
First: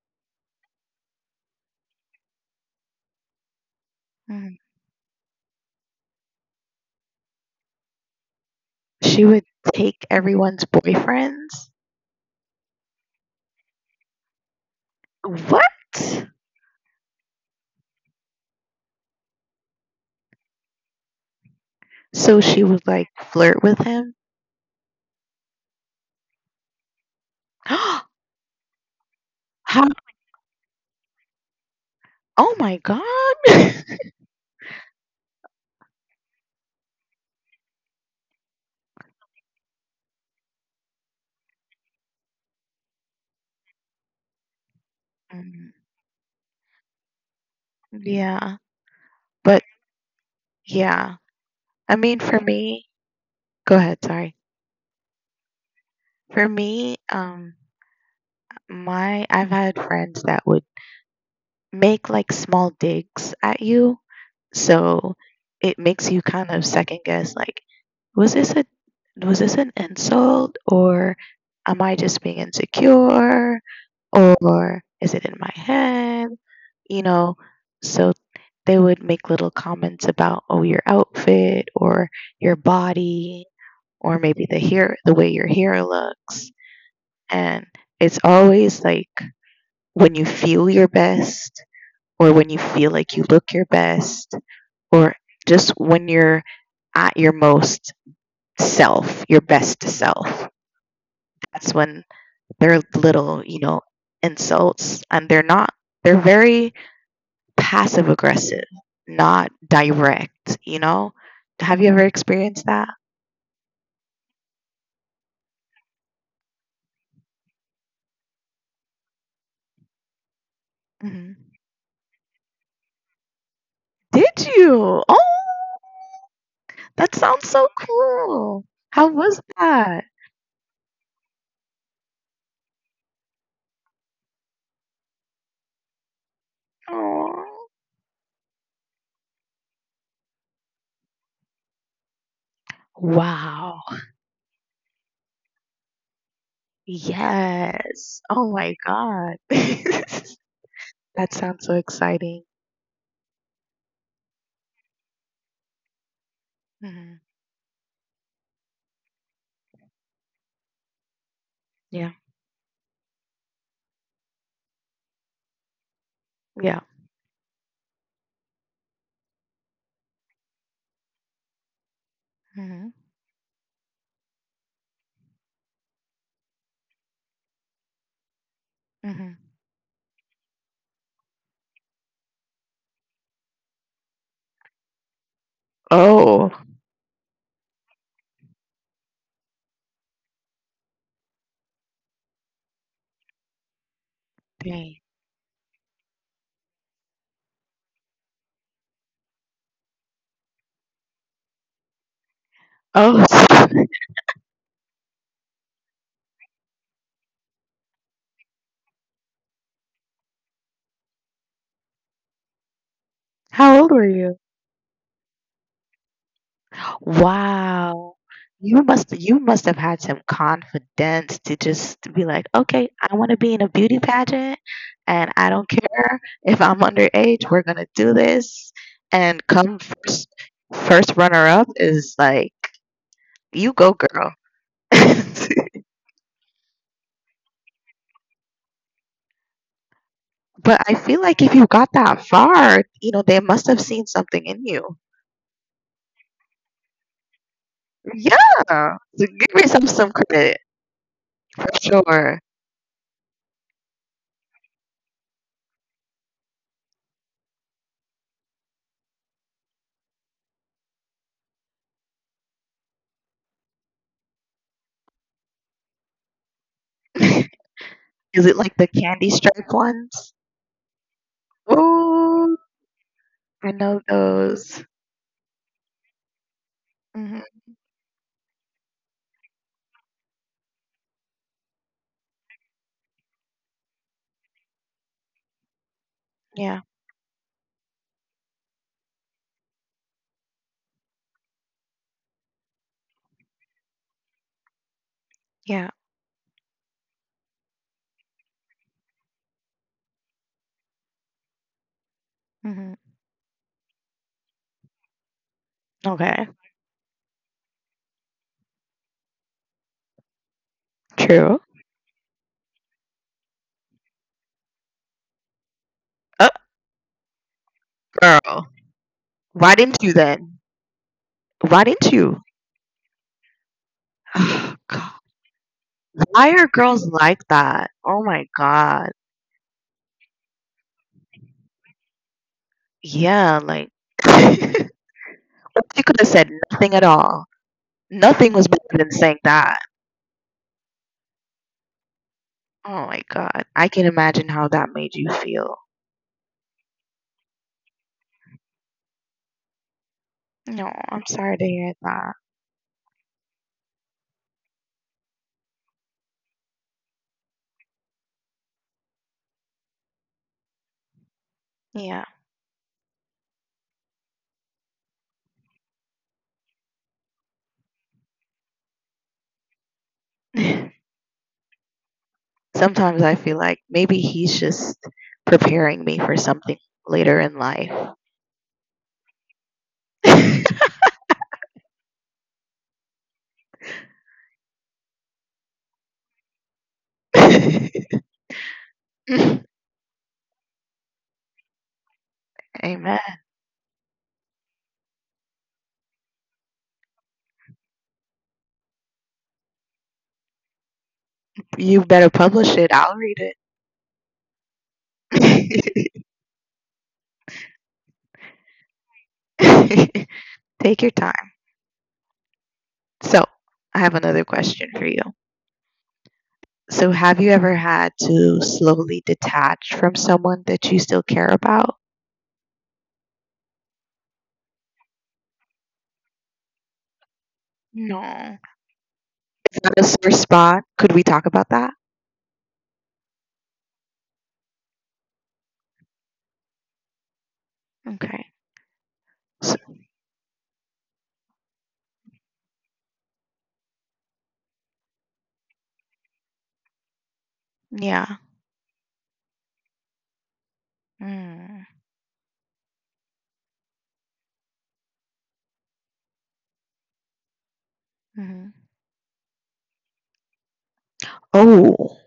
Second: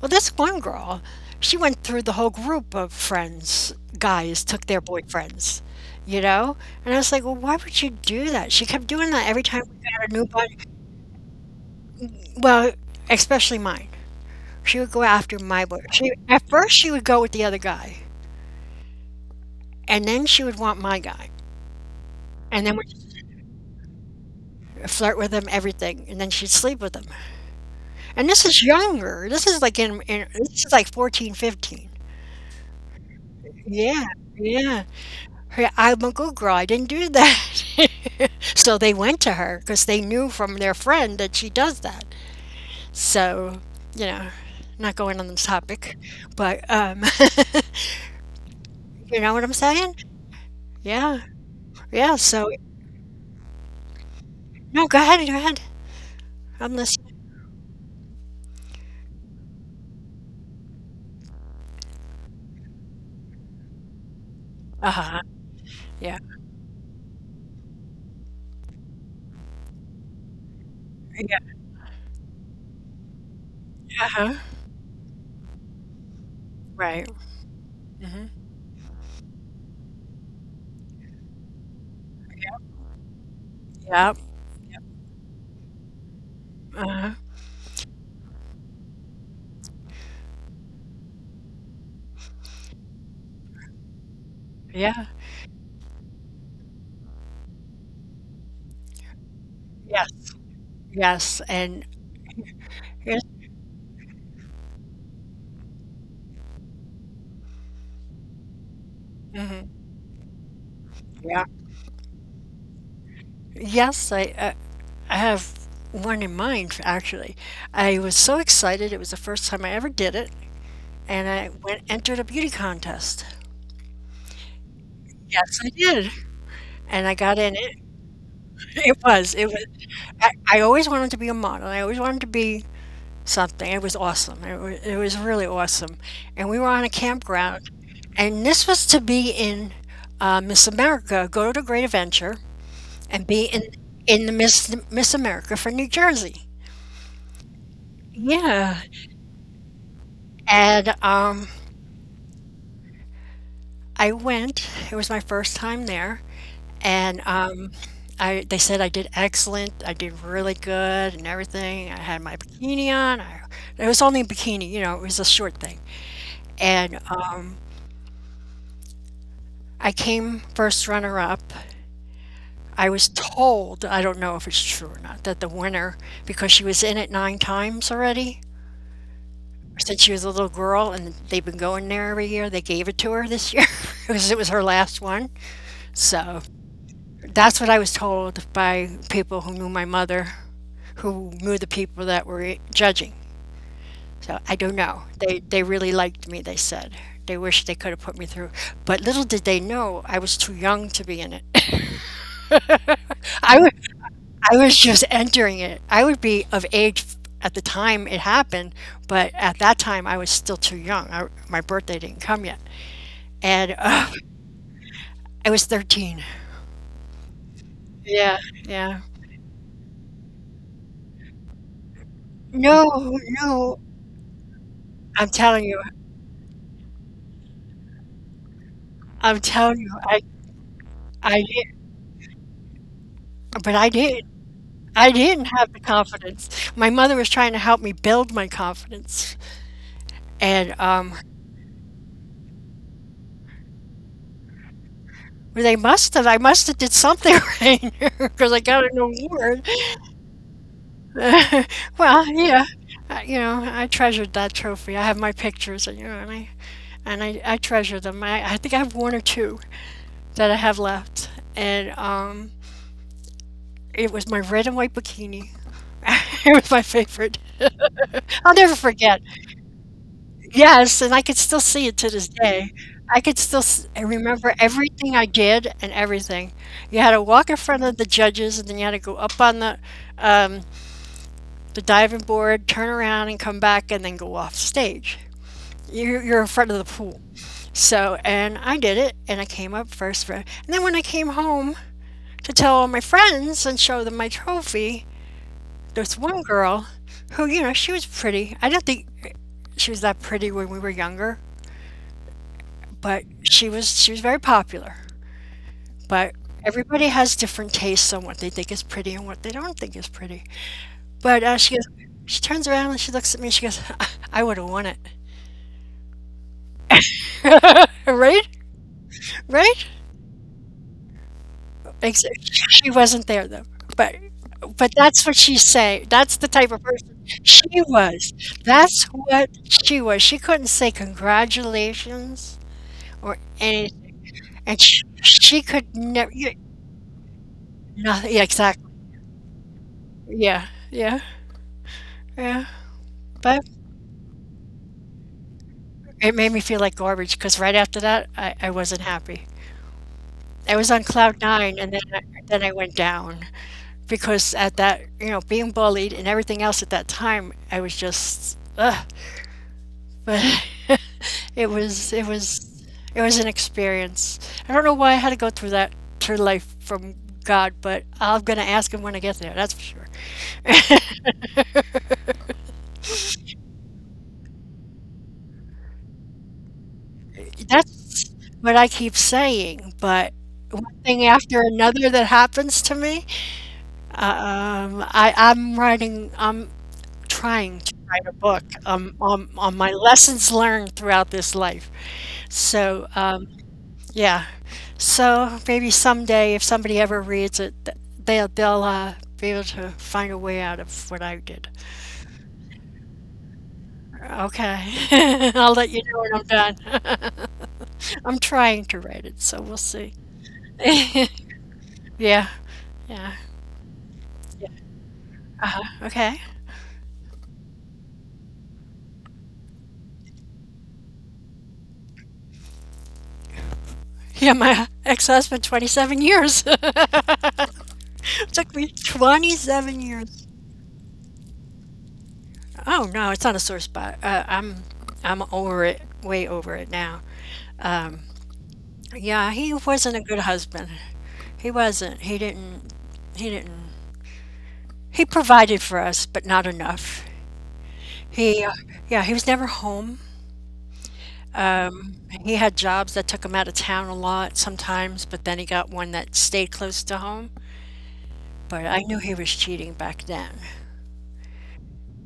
Speaker 2: Well, this one girl, she went through the whole group of friends guys took their boyfriends, you know? And I was like, "Well, why would you do that?" She kept doing
Speaker 1: She
Speaker 2: that every
Speaker 1: would
Speaker 2: time we
Speaker 1: take
Speaker 2: got a new buddy.
Speaker 1: everyone's boyfriends.
Speaker 2: Well, especially mine. She would go after my
Speaker 1: What?
Speaker 2: boy she at first, she would go with the other guy. And then she would want my guy.
Speaker 1: So
Speaker 2: And
Speaker 1: she
Speaker 2: then would
Speaker 1: would like flirt with him?
Speaker 2: flirt with him, everything. And then she'd sleep with him.
Speaker 1: How?
Speaker 2: And this is younger. This is like in, in this is like fourteen, fifteen.
Speaker 1: Oh my God.
Speaker 2: Yeah, yeah. Her- I'm a good girl. I didn't do that. So they went to her because they knew from their friend that she does that. So, you know, not going on the
Speaker 1: Mm.
Speaker 2: topic, but um,
Speaker 1: Yeah.
Speaker 2: you know what I'm
Speaker 1: But
Speaker 2: saying?
Speaker 1: yeah.
Speaker 2: Yeah,
Speaker 1: I
Speaker 2: yeah.
Speaker 1: mean, for
Speaker 2: So,
Speaker 1: me, go ahead, sorry.
Speaker 2: no, go ahead, go ahead.
Speaker 1: For
Speaker 2: I'm
Speaker 1: me,
Speaker 2: listening.
Speaker 1: um my I've had friends that would make like small digs at you.
Speaker 2: Uh
Speaker 1: So
Speaker 2: huh.
Speaker 1: it makes
Speaker 2: Yeah,
Speaker 1: you kind of second guess, like, Was this a was this an insult, or
Speaker 2: yeah.
Speaker 1: am I just being insecure,
Speaker 2: Uh huh.
Speaker 1: or is it in my head?
Speaker 2: Right.
Speaker 1: You know, so
Speaker 2: Mm-hmm.
Speaker 1: they would make little comments about, oh, your outfit, or your body,
Speaker 2: Yep,
Speaker 1: or maybe the hair the way your hair looks,
Speaker 2: uh-huh,
Speaker 1: and it's always like when you feel your best, or when you feel like you look your best,
Speaker 2: yeah,
Speaker 1: or just when you're at your most self, your best
Speaker 2: yes,
Speaker 1: self.
Speaker 2: yes,
Speaker 1: That's
Speaker 2: and
Speaker 1: when they're
Speaker 2: here's
Speaker 1: little, you know, insults, and they're not they're very passive aggressive, not
Speaker 2: mhm,
Speaker 1: direct, you know?
Speaker 2: yeah.
Speaker 1: Have you ever experienced that?
Speaker 2: Yes, I I I have one in mind, actually. I was so excited, it was the first time I ever did it, and
Speaker 1: Hmm.
Speaker 2: I went entered a beauty contest.
Speaker 1: Did you? Oh,
Speaker 2: Yes, I did, and I
Speaker 1: that
Speaker 2: got
Speaker 1: sounds
Speaker 2: in
Speaker 1: so
Speaker 2: it.
Speaker 1: cool.
Speaker 2: It
Speaker 1: How
Speaker 2: was it
Speaker 1: was
Speaker 2: was
Speaker 1: that?
Speaker 2: I I always wanted to be a model, I always wanted to be something, it was awesome, it was. it was really awesome, and we were on a campground,
Speaker 1: Oh,
Speaker 2: and this was to be in, uh, Miss America, go to Great Adventure and be in
Speaker 1: wow.
Speaker 2: in the Miss Miss America for New Jersey.
Speaker 1: Yes. Oh
Speaker 2: Yeah.
Speaker 1: my God.
Speaker 2: And
Speaker 1: That
Speaker 2: um,
Speaker 1: sounds so exciting.
Speaker 2: I went. It was my first time there, and
Speaker 1: Hmm.
Speaker 2: um, I they said I did excellent. I did really good and everything. I
Speaker 1: Yeah.
Speaker 2: had my bikini on. I, it was only a bikini, you know. It was a short thing,
Speaker 1: Yeah.
Speaker 2: and uh, I came first runner up. I
Speaker 1: Hmm.
Speaker 2: was told, I don't know if it's true or not, that the winner, because she was in it nine times already,
Speaker 1: Hmm.
Speaker 2: since she was a little girl, and they've been going there every year. They gave it to her this year because it was her last one. So
Speaker 1: Oh,
Speaker 2: that's what I was told by people who knew my mother, who knew the people that were judging. So I don't know.
Speaker 1: dang.
Speaker 2: They they really liked me. They said they wish they could have put me through, but little did they know I was too young to be in it.
Speaker 1: Oh,
Speaker 2: I was I was just entering it. I would be of age at the time it happened, but at that time I was still too young. I, my birthday didn't come yet. And
Speaker 1: how old were
Speaker 2: uh,
Speaker 1: you?
Speaker 2: I was thirteen.
Speaker 1: Wow.
Speaker 2: Yeah,
Speaker 1: You
Speaker 2: yeah.
Speaker 1: must you must have had some confidence to just be like,
Speaker 2: No,
Speaker 1: okay, I want to be in a
Speaker 2: no.
Speaker 1: beauty pageant,
Speaker 2: I'm
Speaker 1: and I
Speaker 2: telling
Speaker 1: don't
Speaker 2: you.
Speaker 1: care if I'm underage, we're gonna do this.
Speaker 2: I'm
Speaker 1: And
Speaker 2: telling
Speaker 1: come
Speaker 2: you. I,
Speaker 1: first first
Speaker 2: I
Speaker 1: runner up
Speaker 2: did,
Speaker 1: is like, you
Speaker 2: but I
Speaker 1: go,
Speaker 2: did.
Speaker 1: girl.
Speaker 2: I didn't have the confidence. My mother was trying to help me build my confidence, and
Speaker 1: But I
Speaker 2: um,
Speaker 1: feel like if you got that far, you know, they must have seen something in you.
Speaker 2: well, they must have. I must have did something right because I got
Speaker 1: Yeah.
Speaker 2: an
Speaker 1: So give me
Speaker 2: award.
Speaker 1: some some credit for
Speaker 2: Well,
Speaker 1: sure.
Speaker 2: yeah. I- You know, I treasured that trophy. I have my pictures, and you know, and I and I, I treasure them. I, I think I have one or two that I have left, and um, it was my red and white bikini. It was my favorite.
Speaker 1: Is it
Speaker 2: I'll
Speaker 1: like
Speaker 2: never
Speaker 1: the
Speaker 2: forget.
Speaker 1: candy stripe ones?
Speaker 2: Yes, and I could still see it to this
Speaker 1: Ooh,
Speaker 2: day. I could still
Speaker 1: I
Speaker 2: s
Speaker 1: know
Speaker 2: I remember
Speaker 1: those.
Speaker 2: everything I did and everything. You had to walk in
Speaker 1: Hmm
Speaker 2: front of the judges, and then you had to go up on the, um, the diving board, turn around, and come back, and then go off stage. You're you're in front of
Speaker 1: Yeah,
Speaker 2: the pool. So, and I did it, and I came up first, for and then when I came home to tell all my friends and show them my trophy,
Speaker 1: yeah.
Speaker 2: there's one girl who, you know, she was pretty. I don't think she was that pretty when we were younger,
Speaker 1: hmm
Speaker 2: but she was she was very popular. But
Speaker 1: Okay,
Speaker 2: everybody has different tastes on what they think is pretty and what they don't think is pretty. But uh,
Speaker 1: true.
Speaker 2: she goes, she turns around and she looks at me. She goes, "I I would have won it,
Speaker 1: Up,
Speaker 2: right?
Speaker 1: girl. Why
Speaker 2: Right?"
Speaker 1: didn't you then? Why didn't
Speaker 2: Except
Speaker 1: you?
Speaker 2: she wasn't there though. But
Speaker 1: Oh,
Speaker 2: but
Speaker 1: God.
Speaker 2: that's what she's saying. That's the
Speaker 1: Why
Speaker 2: type
Speaker 1: are
Speaker 2: of
Speaker 1: girls
Speaker 2: person
Speaker 1: like
Speaker 2: she
Speaker 1: that? Oh
Speaker 2: was.
Speaker 1: my
Speaker 2: That's
Speaker 1: God.
Speaker 2: what she was. She couldn't say congratulations or
Speaker 1: Yeah, like.
Speaker 2: anything. And she, she could
Speaker 1: She could have
Speaker 2: never
Speaker 1: said
Speaker 2: y
Speaker 1: nothing at all.
Speaker 2: no yeah,
Speaker 1: Nothing was
Speaker 2: exactly.
Speaker 1: better than saying that.
Speaker 2: Yeah, yeah, yeah,
Speaker 1: Oh my God.
Speaker 2: but
Speaker 1: I can imagine how that made you feel.
Speaker 2: it made me feel like garbage. Because right after that, I I wasn't happy. I
Speaker 1: No,
Speaker 2: was on
Speaker 1: I'm
Speaker 2: cloud
Speaker 1: sorry to
Speaker 2: nine
Speaker 1: hear
Speaker 2: and then I
Speaker 1: that.
Speaker 2: then I went down because at that you know, being bullied and everything else at that time, I was just, ugh, but it was it was it was an experience. I don't know why I had to go through that through life from God, but I'm gonna ask him when I get there, that's for sure.
Speaker 1: Yeah. Sometimes I feel like maybe he's just preparing me for something later in life.
Speaker 2: That's what I keep saying, but one thing after another that happens to me, um, I I'm writing I'm trying to write a book, um, on on my lessons learned throughout this life. So,
Speaker 1: Amen.
Speaker 2: um, yeah. So maybe someday if somebody ever reads it, th- they'll they'll uh, be able to find a way out of what I did.
Speaker 1: you better publish it. I'll read
Speaker 2: Okay. I'll let you know
Speaker 1: it.
Speaker 2: when I'm done. I'm trying to write it, so we'll see.
Speaker 1: Take your time.
Speaker 2: Yeah. Yeah.
Speaker 1: So, I have another
Speaker 2: Yeah.
Speaker 1: question for you.
Speaker 2: Uh-huh. Okay.
Speaker 1: So, have you ever had to slowly detach from someone that you still care about?
Speaker 2: Yeah, my ex-husband, twenty-seven years. It
Speaker 1: No.
Speaker 2: took me
Speaker 1: Is that
Speaker 2: twenty-seven
Speaker 1: a sore
Speaker 2: years.
Speaker 1: spot? Could we talk about that?
Speaker 2: Oh no, it's not a sore spot. Uh, I'm I'm over it, way over it now. Um,
Speaker 1: Okay.
Speaker 2: yeah,
Speaker 1: So,
Speaker 2: he wasn't a good husband. He wasn't. He didn't. He didn't. He provided for us, but not enough.
Speaker 1: yeah.
Speaker 2: He, uh, yeah, he was never home.
Speaker 1: Mm.
Speaker 2: Um, he had jobs that took him out of town a lot sometimes, but then he got one that stayed close to home.
Speaker 1: Mm-hmm.
Speaker 2: But I knew he was cheating back then.
Speaker 1: oh,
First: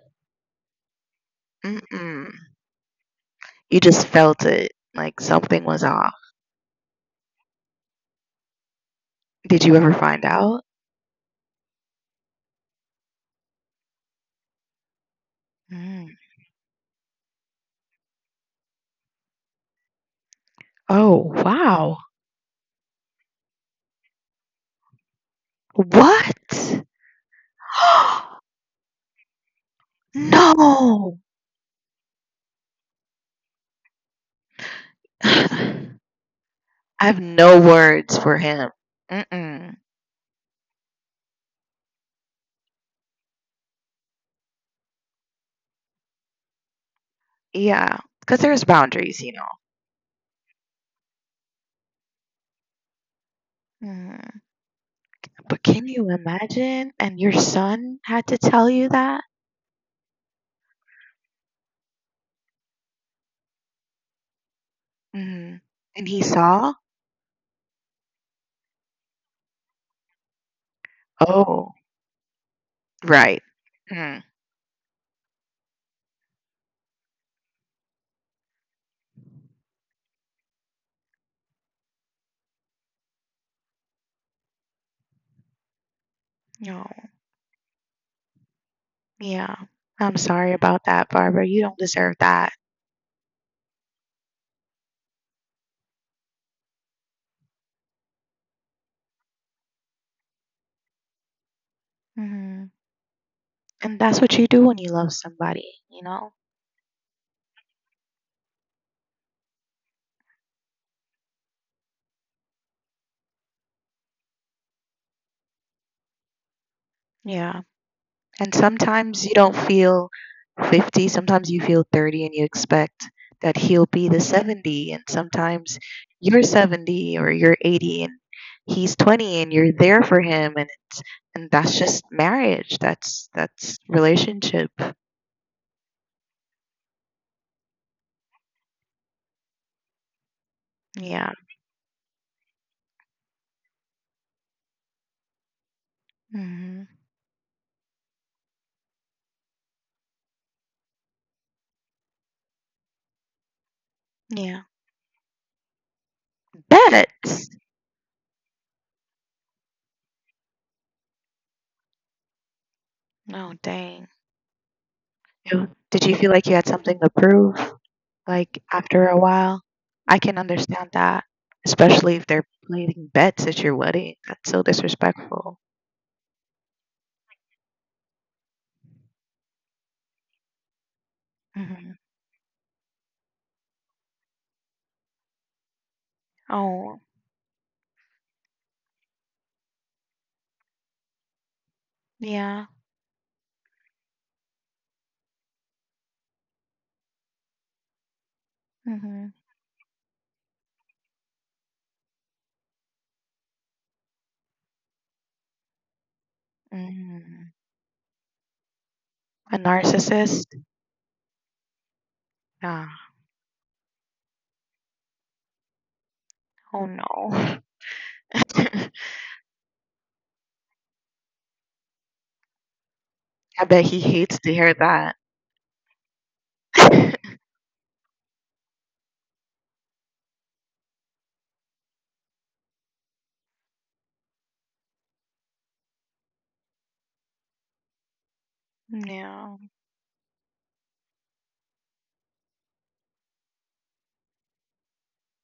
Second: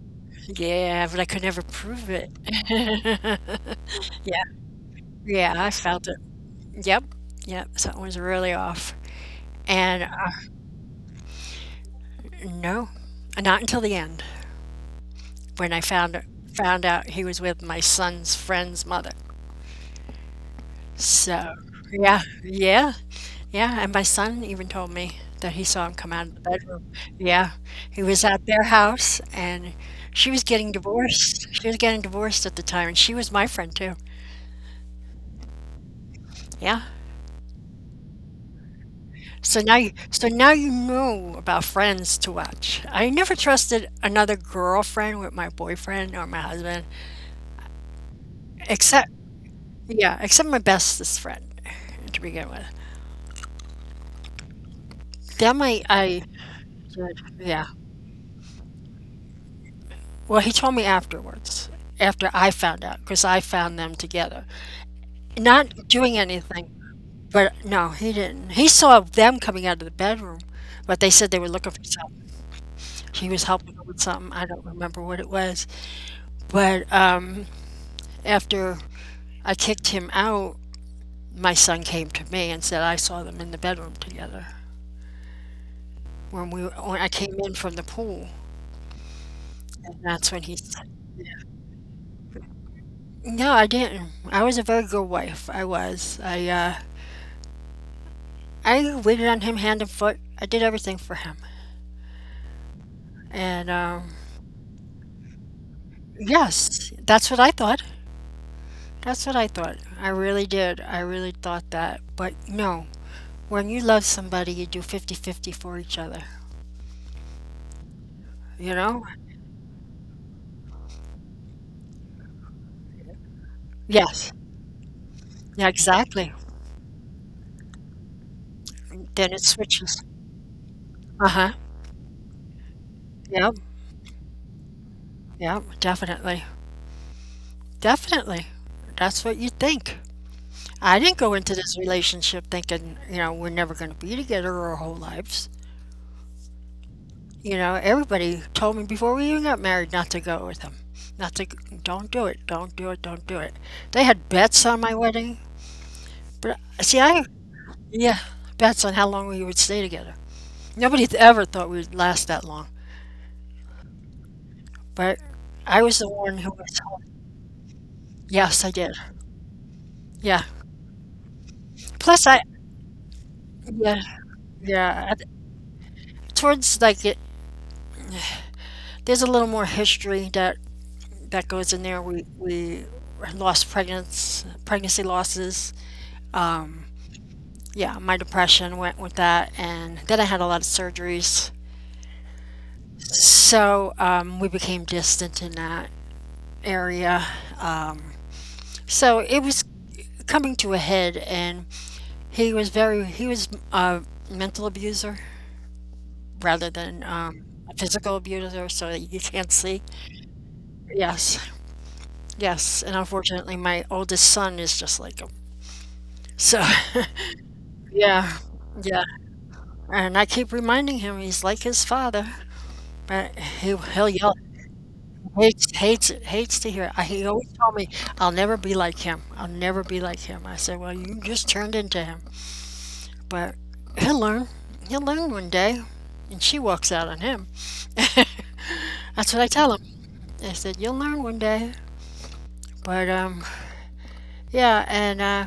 Speaker 2: Yeah, but I could never prove it.
Speaker 1: mm-mm. you just
Speaker 2: Yeah,
Speaker 1: felt it, like
Speaker 2: yeah,
Speaker 1: something
Speaker 2: I
Speaker 1: was
Speaker 2: felt it.
Speaker 1: off.
Speaker 2: Yep, yep, something was really off.
Speaker 1: Did you ever
Speaker 2: And, uh,
Speaker 1: find out?
Speaker 2: no, not until the end when I
Speaker 1: Mm.
Speaker 2: found found out he was with my son's friend's mother.
Speaker 1: Oh,
Speaker 2: So,
Speaker 1: wow.
Speaker 2: yeah, yeah, yeah, and my son even told me that he saw him come out of the
Speaker 1: What?
Speaker 2: bedroom. Yeah, he was at their house, and she was getting
Speaker 1: no.
Speaker 2: divorced. She was getting divorced at the time, and she was my friend too.
Speaker 1: I
Speaker 2: Yeah.
Speaker 1: have no words for him.
Speaker 2: So now
Speaker 1: Mm-mm.
Speaker 2: you so now you know about friends to watch. I never trusted another girlfriend with my boyfriend or my husband,
Speaker 1: Yeah, because there's
Speaker 2: except
Speaker 1: boundaries, you know.
Speaker 2: yeah, except my bestest friend to begin with.
Speaker 1: Mm. But
Speaker 2: Them I
Speaker 1: can you
Speaker 2: I
Speaker 1: imagine? And your
Speaker 2: yeah.
Speaker 1: son had to tell you that?
Speaker 2: Well, he told me afterwards, after I found out, because I found them together,
Speaker 1: Mm.
Speaker 2: not
Speaker 1: And
Speaker 2: doing
Speaker 1: he
Speaker 2: anything.
Speaker 1: saw?
Speaker 2: But no, he didn't. He saw them coming out of the bedroom, but they said they were looking
Speaker 1: Oh,
Speaker 2: for something. He was
Speaker 1: right.
Speaker 2: helping her with
Speaker 1: Mm.
Speaker 2: something. I don't remember what it was. But um, after I kicked him out. My son came to me and said, I saw them in the bedroom together when we
Speaker 1: No,
Speaker 2: when I came in from the pool.
Speaker 1: yeah.
Speaker 2: And
Speaker 1: I'm
Speaker 2: that's when
Speaker 1: sorry
Speaker 2: he
Speaker 1: about
Speaker 2: said,
Speaker 1: that, Barbara. You don't deserve that.
Speaker 2: no, I didn't. I was a very good wife. I was. I uh, I waited on him hand and foot. I did everything for him.
Speaker 1: Hmm
Speaker 2: And
Speaker 1: And
Speaker 2: um,
Speaker 1: that's what you do when you love somebody, you know?
Speaker 2: yes, that's what I thought. That's what I thought. I really did. I really thought that. But no, when you love somebody, you do fifty-fifty for each other.
Speaker 1: Yeah. And
Speaker 2: You know?
Speaker 1: sometimes you don't feel fifty, sometimes you feel thirty and you expect that he'll be the
Speaker 2: Yes.
Speaker 1: seventy. And
Speaker 2: Yeah,
Speaker 1: sometimes
Speaker 2: exactly.
Speaker 1: you're seventy or you're eighty and he's
Speaker 2: Then it
Speaker 1: twenty and you're
Speaker 2: switches.
Speaker 1: there for him. And it's,
Speaker 2: Uh huh.
Speaker 1: and that's just marriage. That's,
Speaker 2: Yep,
Speaker 1: that's relationship.
Speaker 2: yep, definitely. Definitely. That's what you think. I didn't go
Speaker 1: Yeah.
Speaker 2: into this relationship thinking, you know, we're never going to be together our whole lives.
Speaker 1: hmm
Speaker 2: You know, everybody told me before we even got married not to go with him. Not to, don't do it, don't do it, don't do it. They had
Speaker 1: Yeah.
Speaker 2: bets on my wedding. But see, I,
Speaker 1: Bets.
Speaker 2: yeah, bets on how long we would stay together. Nobody ever thought we'd last that long.
Speaker 1: Oh, dang.
Speaker 2: But
Speaker 1: You-
Speaker 2: I was
Speaker 1: Did
Speaker 2: the
Speaker 1: you feel
Speaker 2: one
Speaker 1: like
Speaker 2: who
Speaker 1: you had
Speaker 2: was.
Speaker 1: something to prove? Like
Speaker 2: Yes, I did.
Speaker 1: after a while? I can
Speaker 2: Yeah.
Speaker 1: understand that, especially if
Speaker 2: Plus, I,
Speaker 1: they're placing bets at your
Speaker 2: yeah,
Speaker 1: wedding. That's so
Speaker 2: yeah.
Speaker 1: disrespectful.
Speaker 2: towards like it, there's a little more history that that goes in
Speaker 1: Hmm
Speaker 2: there. We we lost pregnancy pregnancy losses. Um,
Speaker 1: Oh,
Speaker 2: yeah, my depression went with that, and then I had a lot of surgeries.
Speaker 1: yeah.
Speaker 2: So um, we became distant in that area. Um, so
Speaker 1: hmm
Speaker 2: it was coming to a head, and he was very he was a mental abuser rather than um,
Speaker 1: hmm
Speaker 2: a physical abuser. So you can't
Speaker 1: A
Speaker 2: see.
Speaker 1: narcissist?
Speaker 2: Yes. Yes,
Speaker 1: Yeah.
Speaker 2: and unfortunately, my oldest son is just like him. So,
Speaker 1: oh no.
Speaker 2: yeah, yeah, and I keep reminding him he's like his father, but
Speaker 1: I
Speaker 2: he
Speaker 1: bet he
Speaker 2: he'll yell,
Speaker 1: hates to hear that.
Speaker 2: hates hates it, hates to hear it. I- He always told me, "I'll never be like him. I'll never be like him." I said, "Well, you just turned into him, but he'll learn. He'll learn one day." And she walks out on him. That's what I
Speaker 1: yeah.
Speaker 2: tell him. I said, "You'll learn one day." But um, yeah, and uh,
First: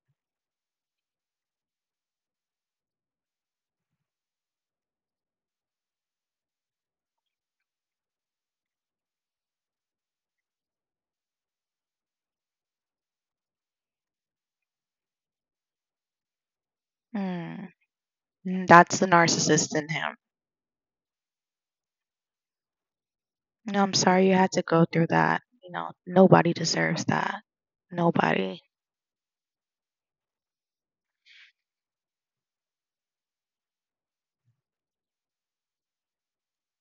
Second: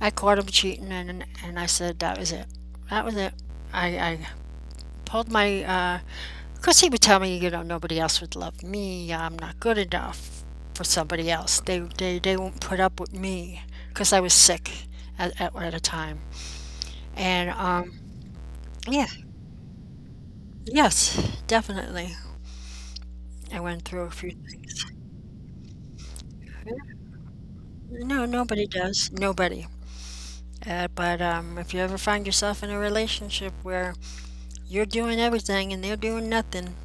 Speaker 2: I caught him cheating, and and I said that was it. That was it. I, I pulled my. Uh, of he would tell me, you know, nobody else would love me. I'm not good enough for somebody else. They they they won't put up with me because I was sick at at, at a time. And
Speaker 1: Mm.
Speaker 2: um,
Speaker 1: Mm, That's
Speaker 2: yeah,
Speaker 1: the narcissist in him.
Speaker 2: yes, definitely. I went
Speaker 1: No, I'm
Speaker 2: through a few
Speaker 1: sorry you had to
Speaker 2: things.
Speaker 1: go through that. You know, nobody deserves that.
Speaker 2: No,
Speaker 1: Nobody.
Speaker 2: nobody does. Nobody. Uh, but um, if you ever find yourself in a relationship where you're doing everything and they're doing nothing,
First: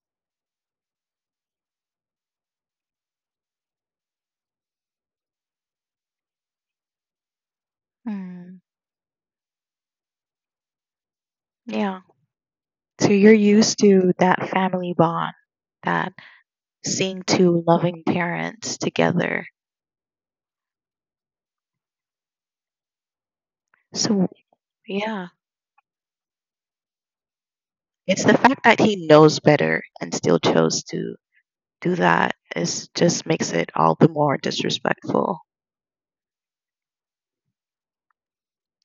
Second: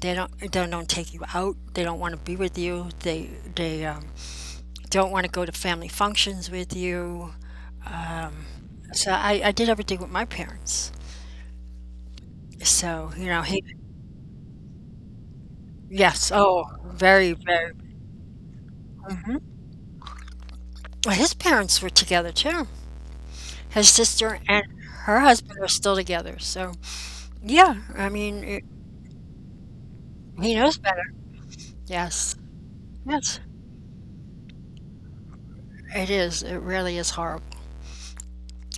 Speaker 2: They don't they don't take you out. They don't want to be with you. They they um, don't want to go to family functions with you. Um,
Speaker 1: Mm,
Speaker 2: so I, I did everything with my parents.
Speaker 1: yeah. So
Speaker 2: So you
Speaker 1: you're
Speaker 2: know he
Speaker 1: used to that family bond, that
Speaker 2: yes oh
Speaker 1: seeing
Speaker 2: very
Speaker 1: two
Speaker 2: very
Speaker 1: loving parents
Speaker 2: hmm.
Speaker 1: together.
Speaker 2: Well, his parents were together too. His
Speaker 1: So,
Speaker 2: sister and her
Speaker 1: yeah.
Speaker 2: husband are still together. So yeah, I
Speaker 1: It's the
Speaker 2: mean
Speaker 1: fact
Speaker 2: it,
Speaker 1: that he knows better and still
Speaker 2: he knows
Speaker 1: chose
Speaker 2: better.
Speaker 1: to do that
Speaker 2: Yes,
Speaker 1: is just
Speaker 2: yes,
Speaker 1: makes it all the more disrespectful.
Speaker 2: it is. It really is horrible.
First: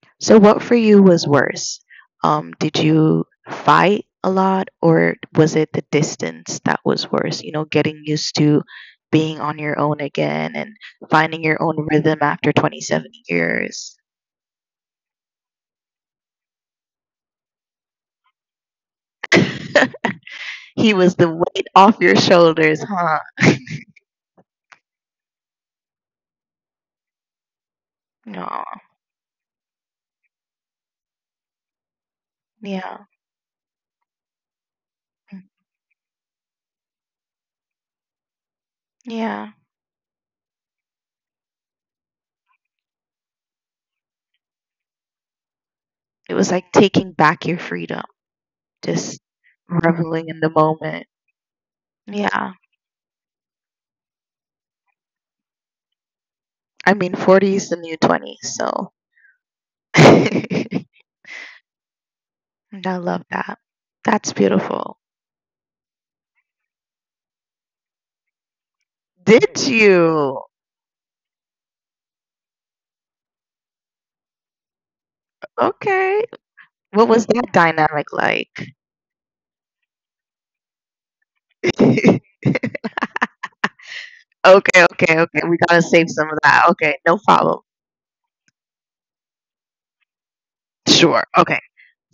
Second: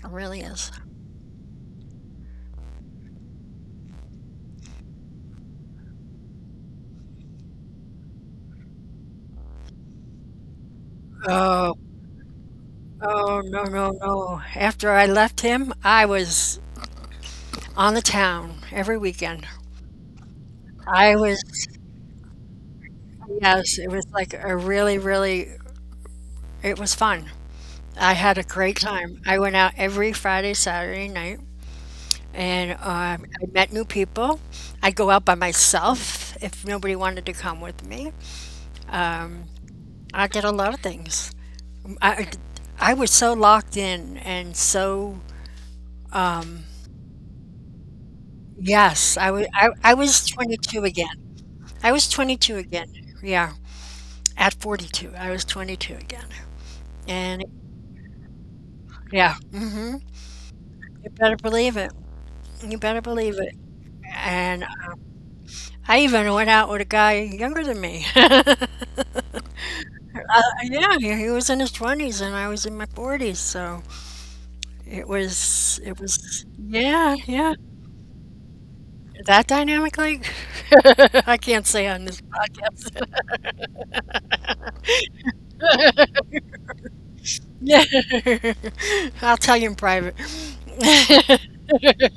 Speaker 2: It
Speaker 1: So,
Speaker 2: really
Speaker 1: what
Speaker 2: is.
Speaker 1: for you was worse? Um, did you fight a lot, or was it the distance that was worse? You know, getting used to being on your own again and finding your
Speaker 2: Oh.
Speaker 1: own rhythm after twenty-seven
Speaker 2: Oh, no, no,
Speaker 1: years.
Speaker 2: no. After I left him, I was on the town every weekend.
Speaker 1: he
Speaker 2: I
Speaker 1: was the
Speaker 2: was,
Speaker 1: weight off your shoulders, huh?
Speaker 2: yes, it was like a really, really, it was fun. I had a
Speaker 1: No,
Speaker 2: great time. I went out every Friday, Saturday night, and
Speaker 1: yeah,
Speaker 2: um, I met new people. I'd go out by myself if nobody wanted to come with me. Um,
Speaker 1: yeah.
Speaker 2: I did a lot of things. I, I was so locked in and so,
Speaker 1: It was
Speaker 2: um,
Speaker 1: like taking back your freedom,
Speaker 2: yes,
Speaker 1: just
Speaker 2: I was, I, I was
Speaker 1: reveling in the
Speaker 2: twenty-two
Speaker 1: moment.
Speaker 2: again. I was twenty-two
Speaker 1: Yeah,
Speaker 2: again. Yeah, at forty-two, I was twenty-two again.
Speaker 1: I mean,
Speaker 2: And
Speaker 1: forty is the new twenty, so.
Speaker 2: yeah, hmm, you better believe it. You
Speaker 1: And I
Speaker 2: better
Speaker 1: love
Speaker 2: believe it.
Speaker 1: that. That's
Speaker 2: And
Speaker 1: beautiful.
Speaker 2: I even went out with a guy younger than me. uh,
Speaker 1: Did you?
Speaker 2: yeah, he he was in his twenties and I was in my forties. So it was, it
Speaker 1: Okay.
Speaker 2: was,
Speaker 1: What
Speaker 2: yeah,
Speaker 1: was
Speaker 2: yeah.
Speaker 1: that dynamic like?
Speaker 2: That dynamic, like, I can't say on this
Speaker 1: okay,
Speaker 2: podcast.
Speaker 1: okay, okay. We gotta save some of that. Okay, no problem.
Speaker 2: yeah. I'll tell you in private.
Speaker 1: Sure. Okay.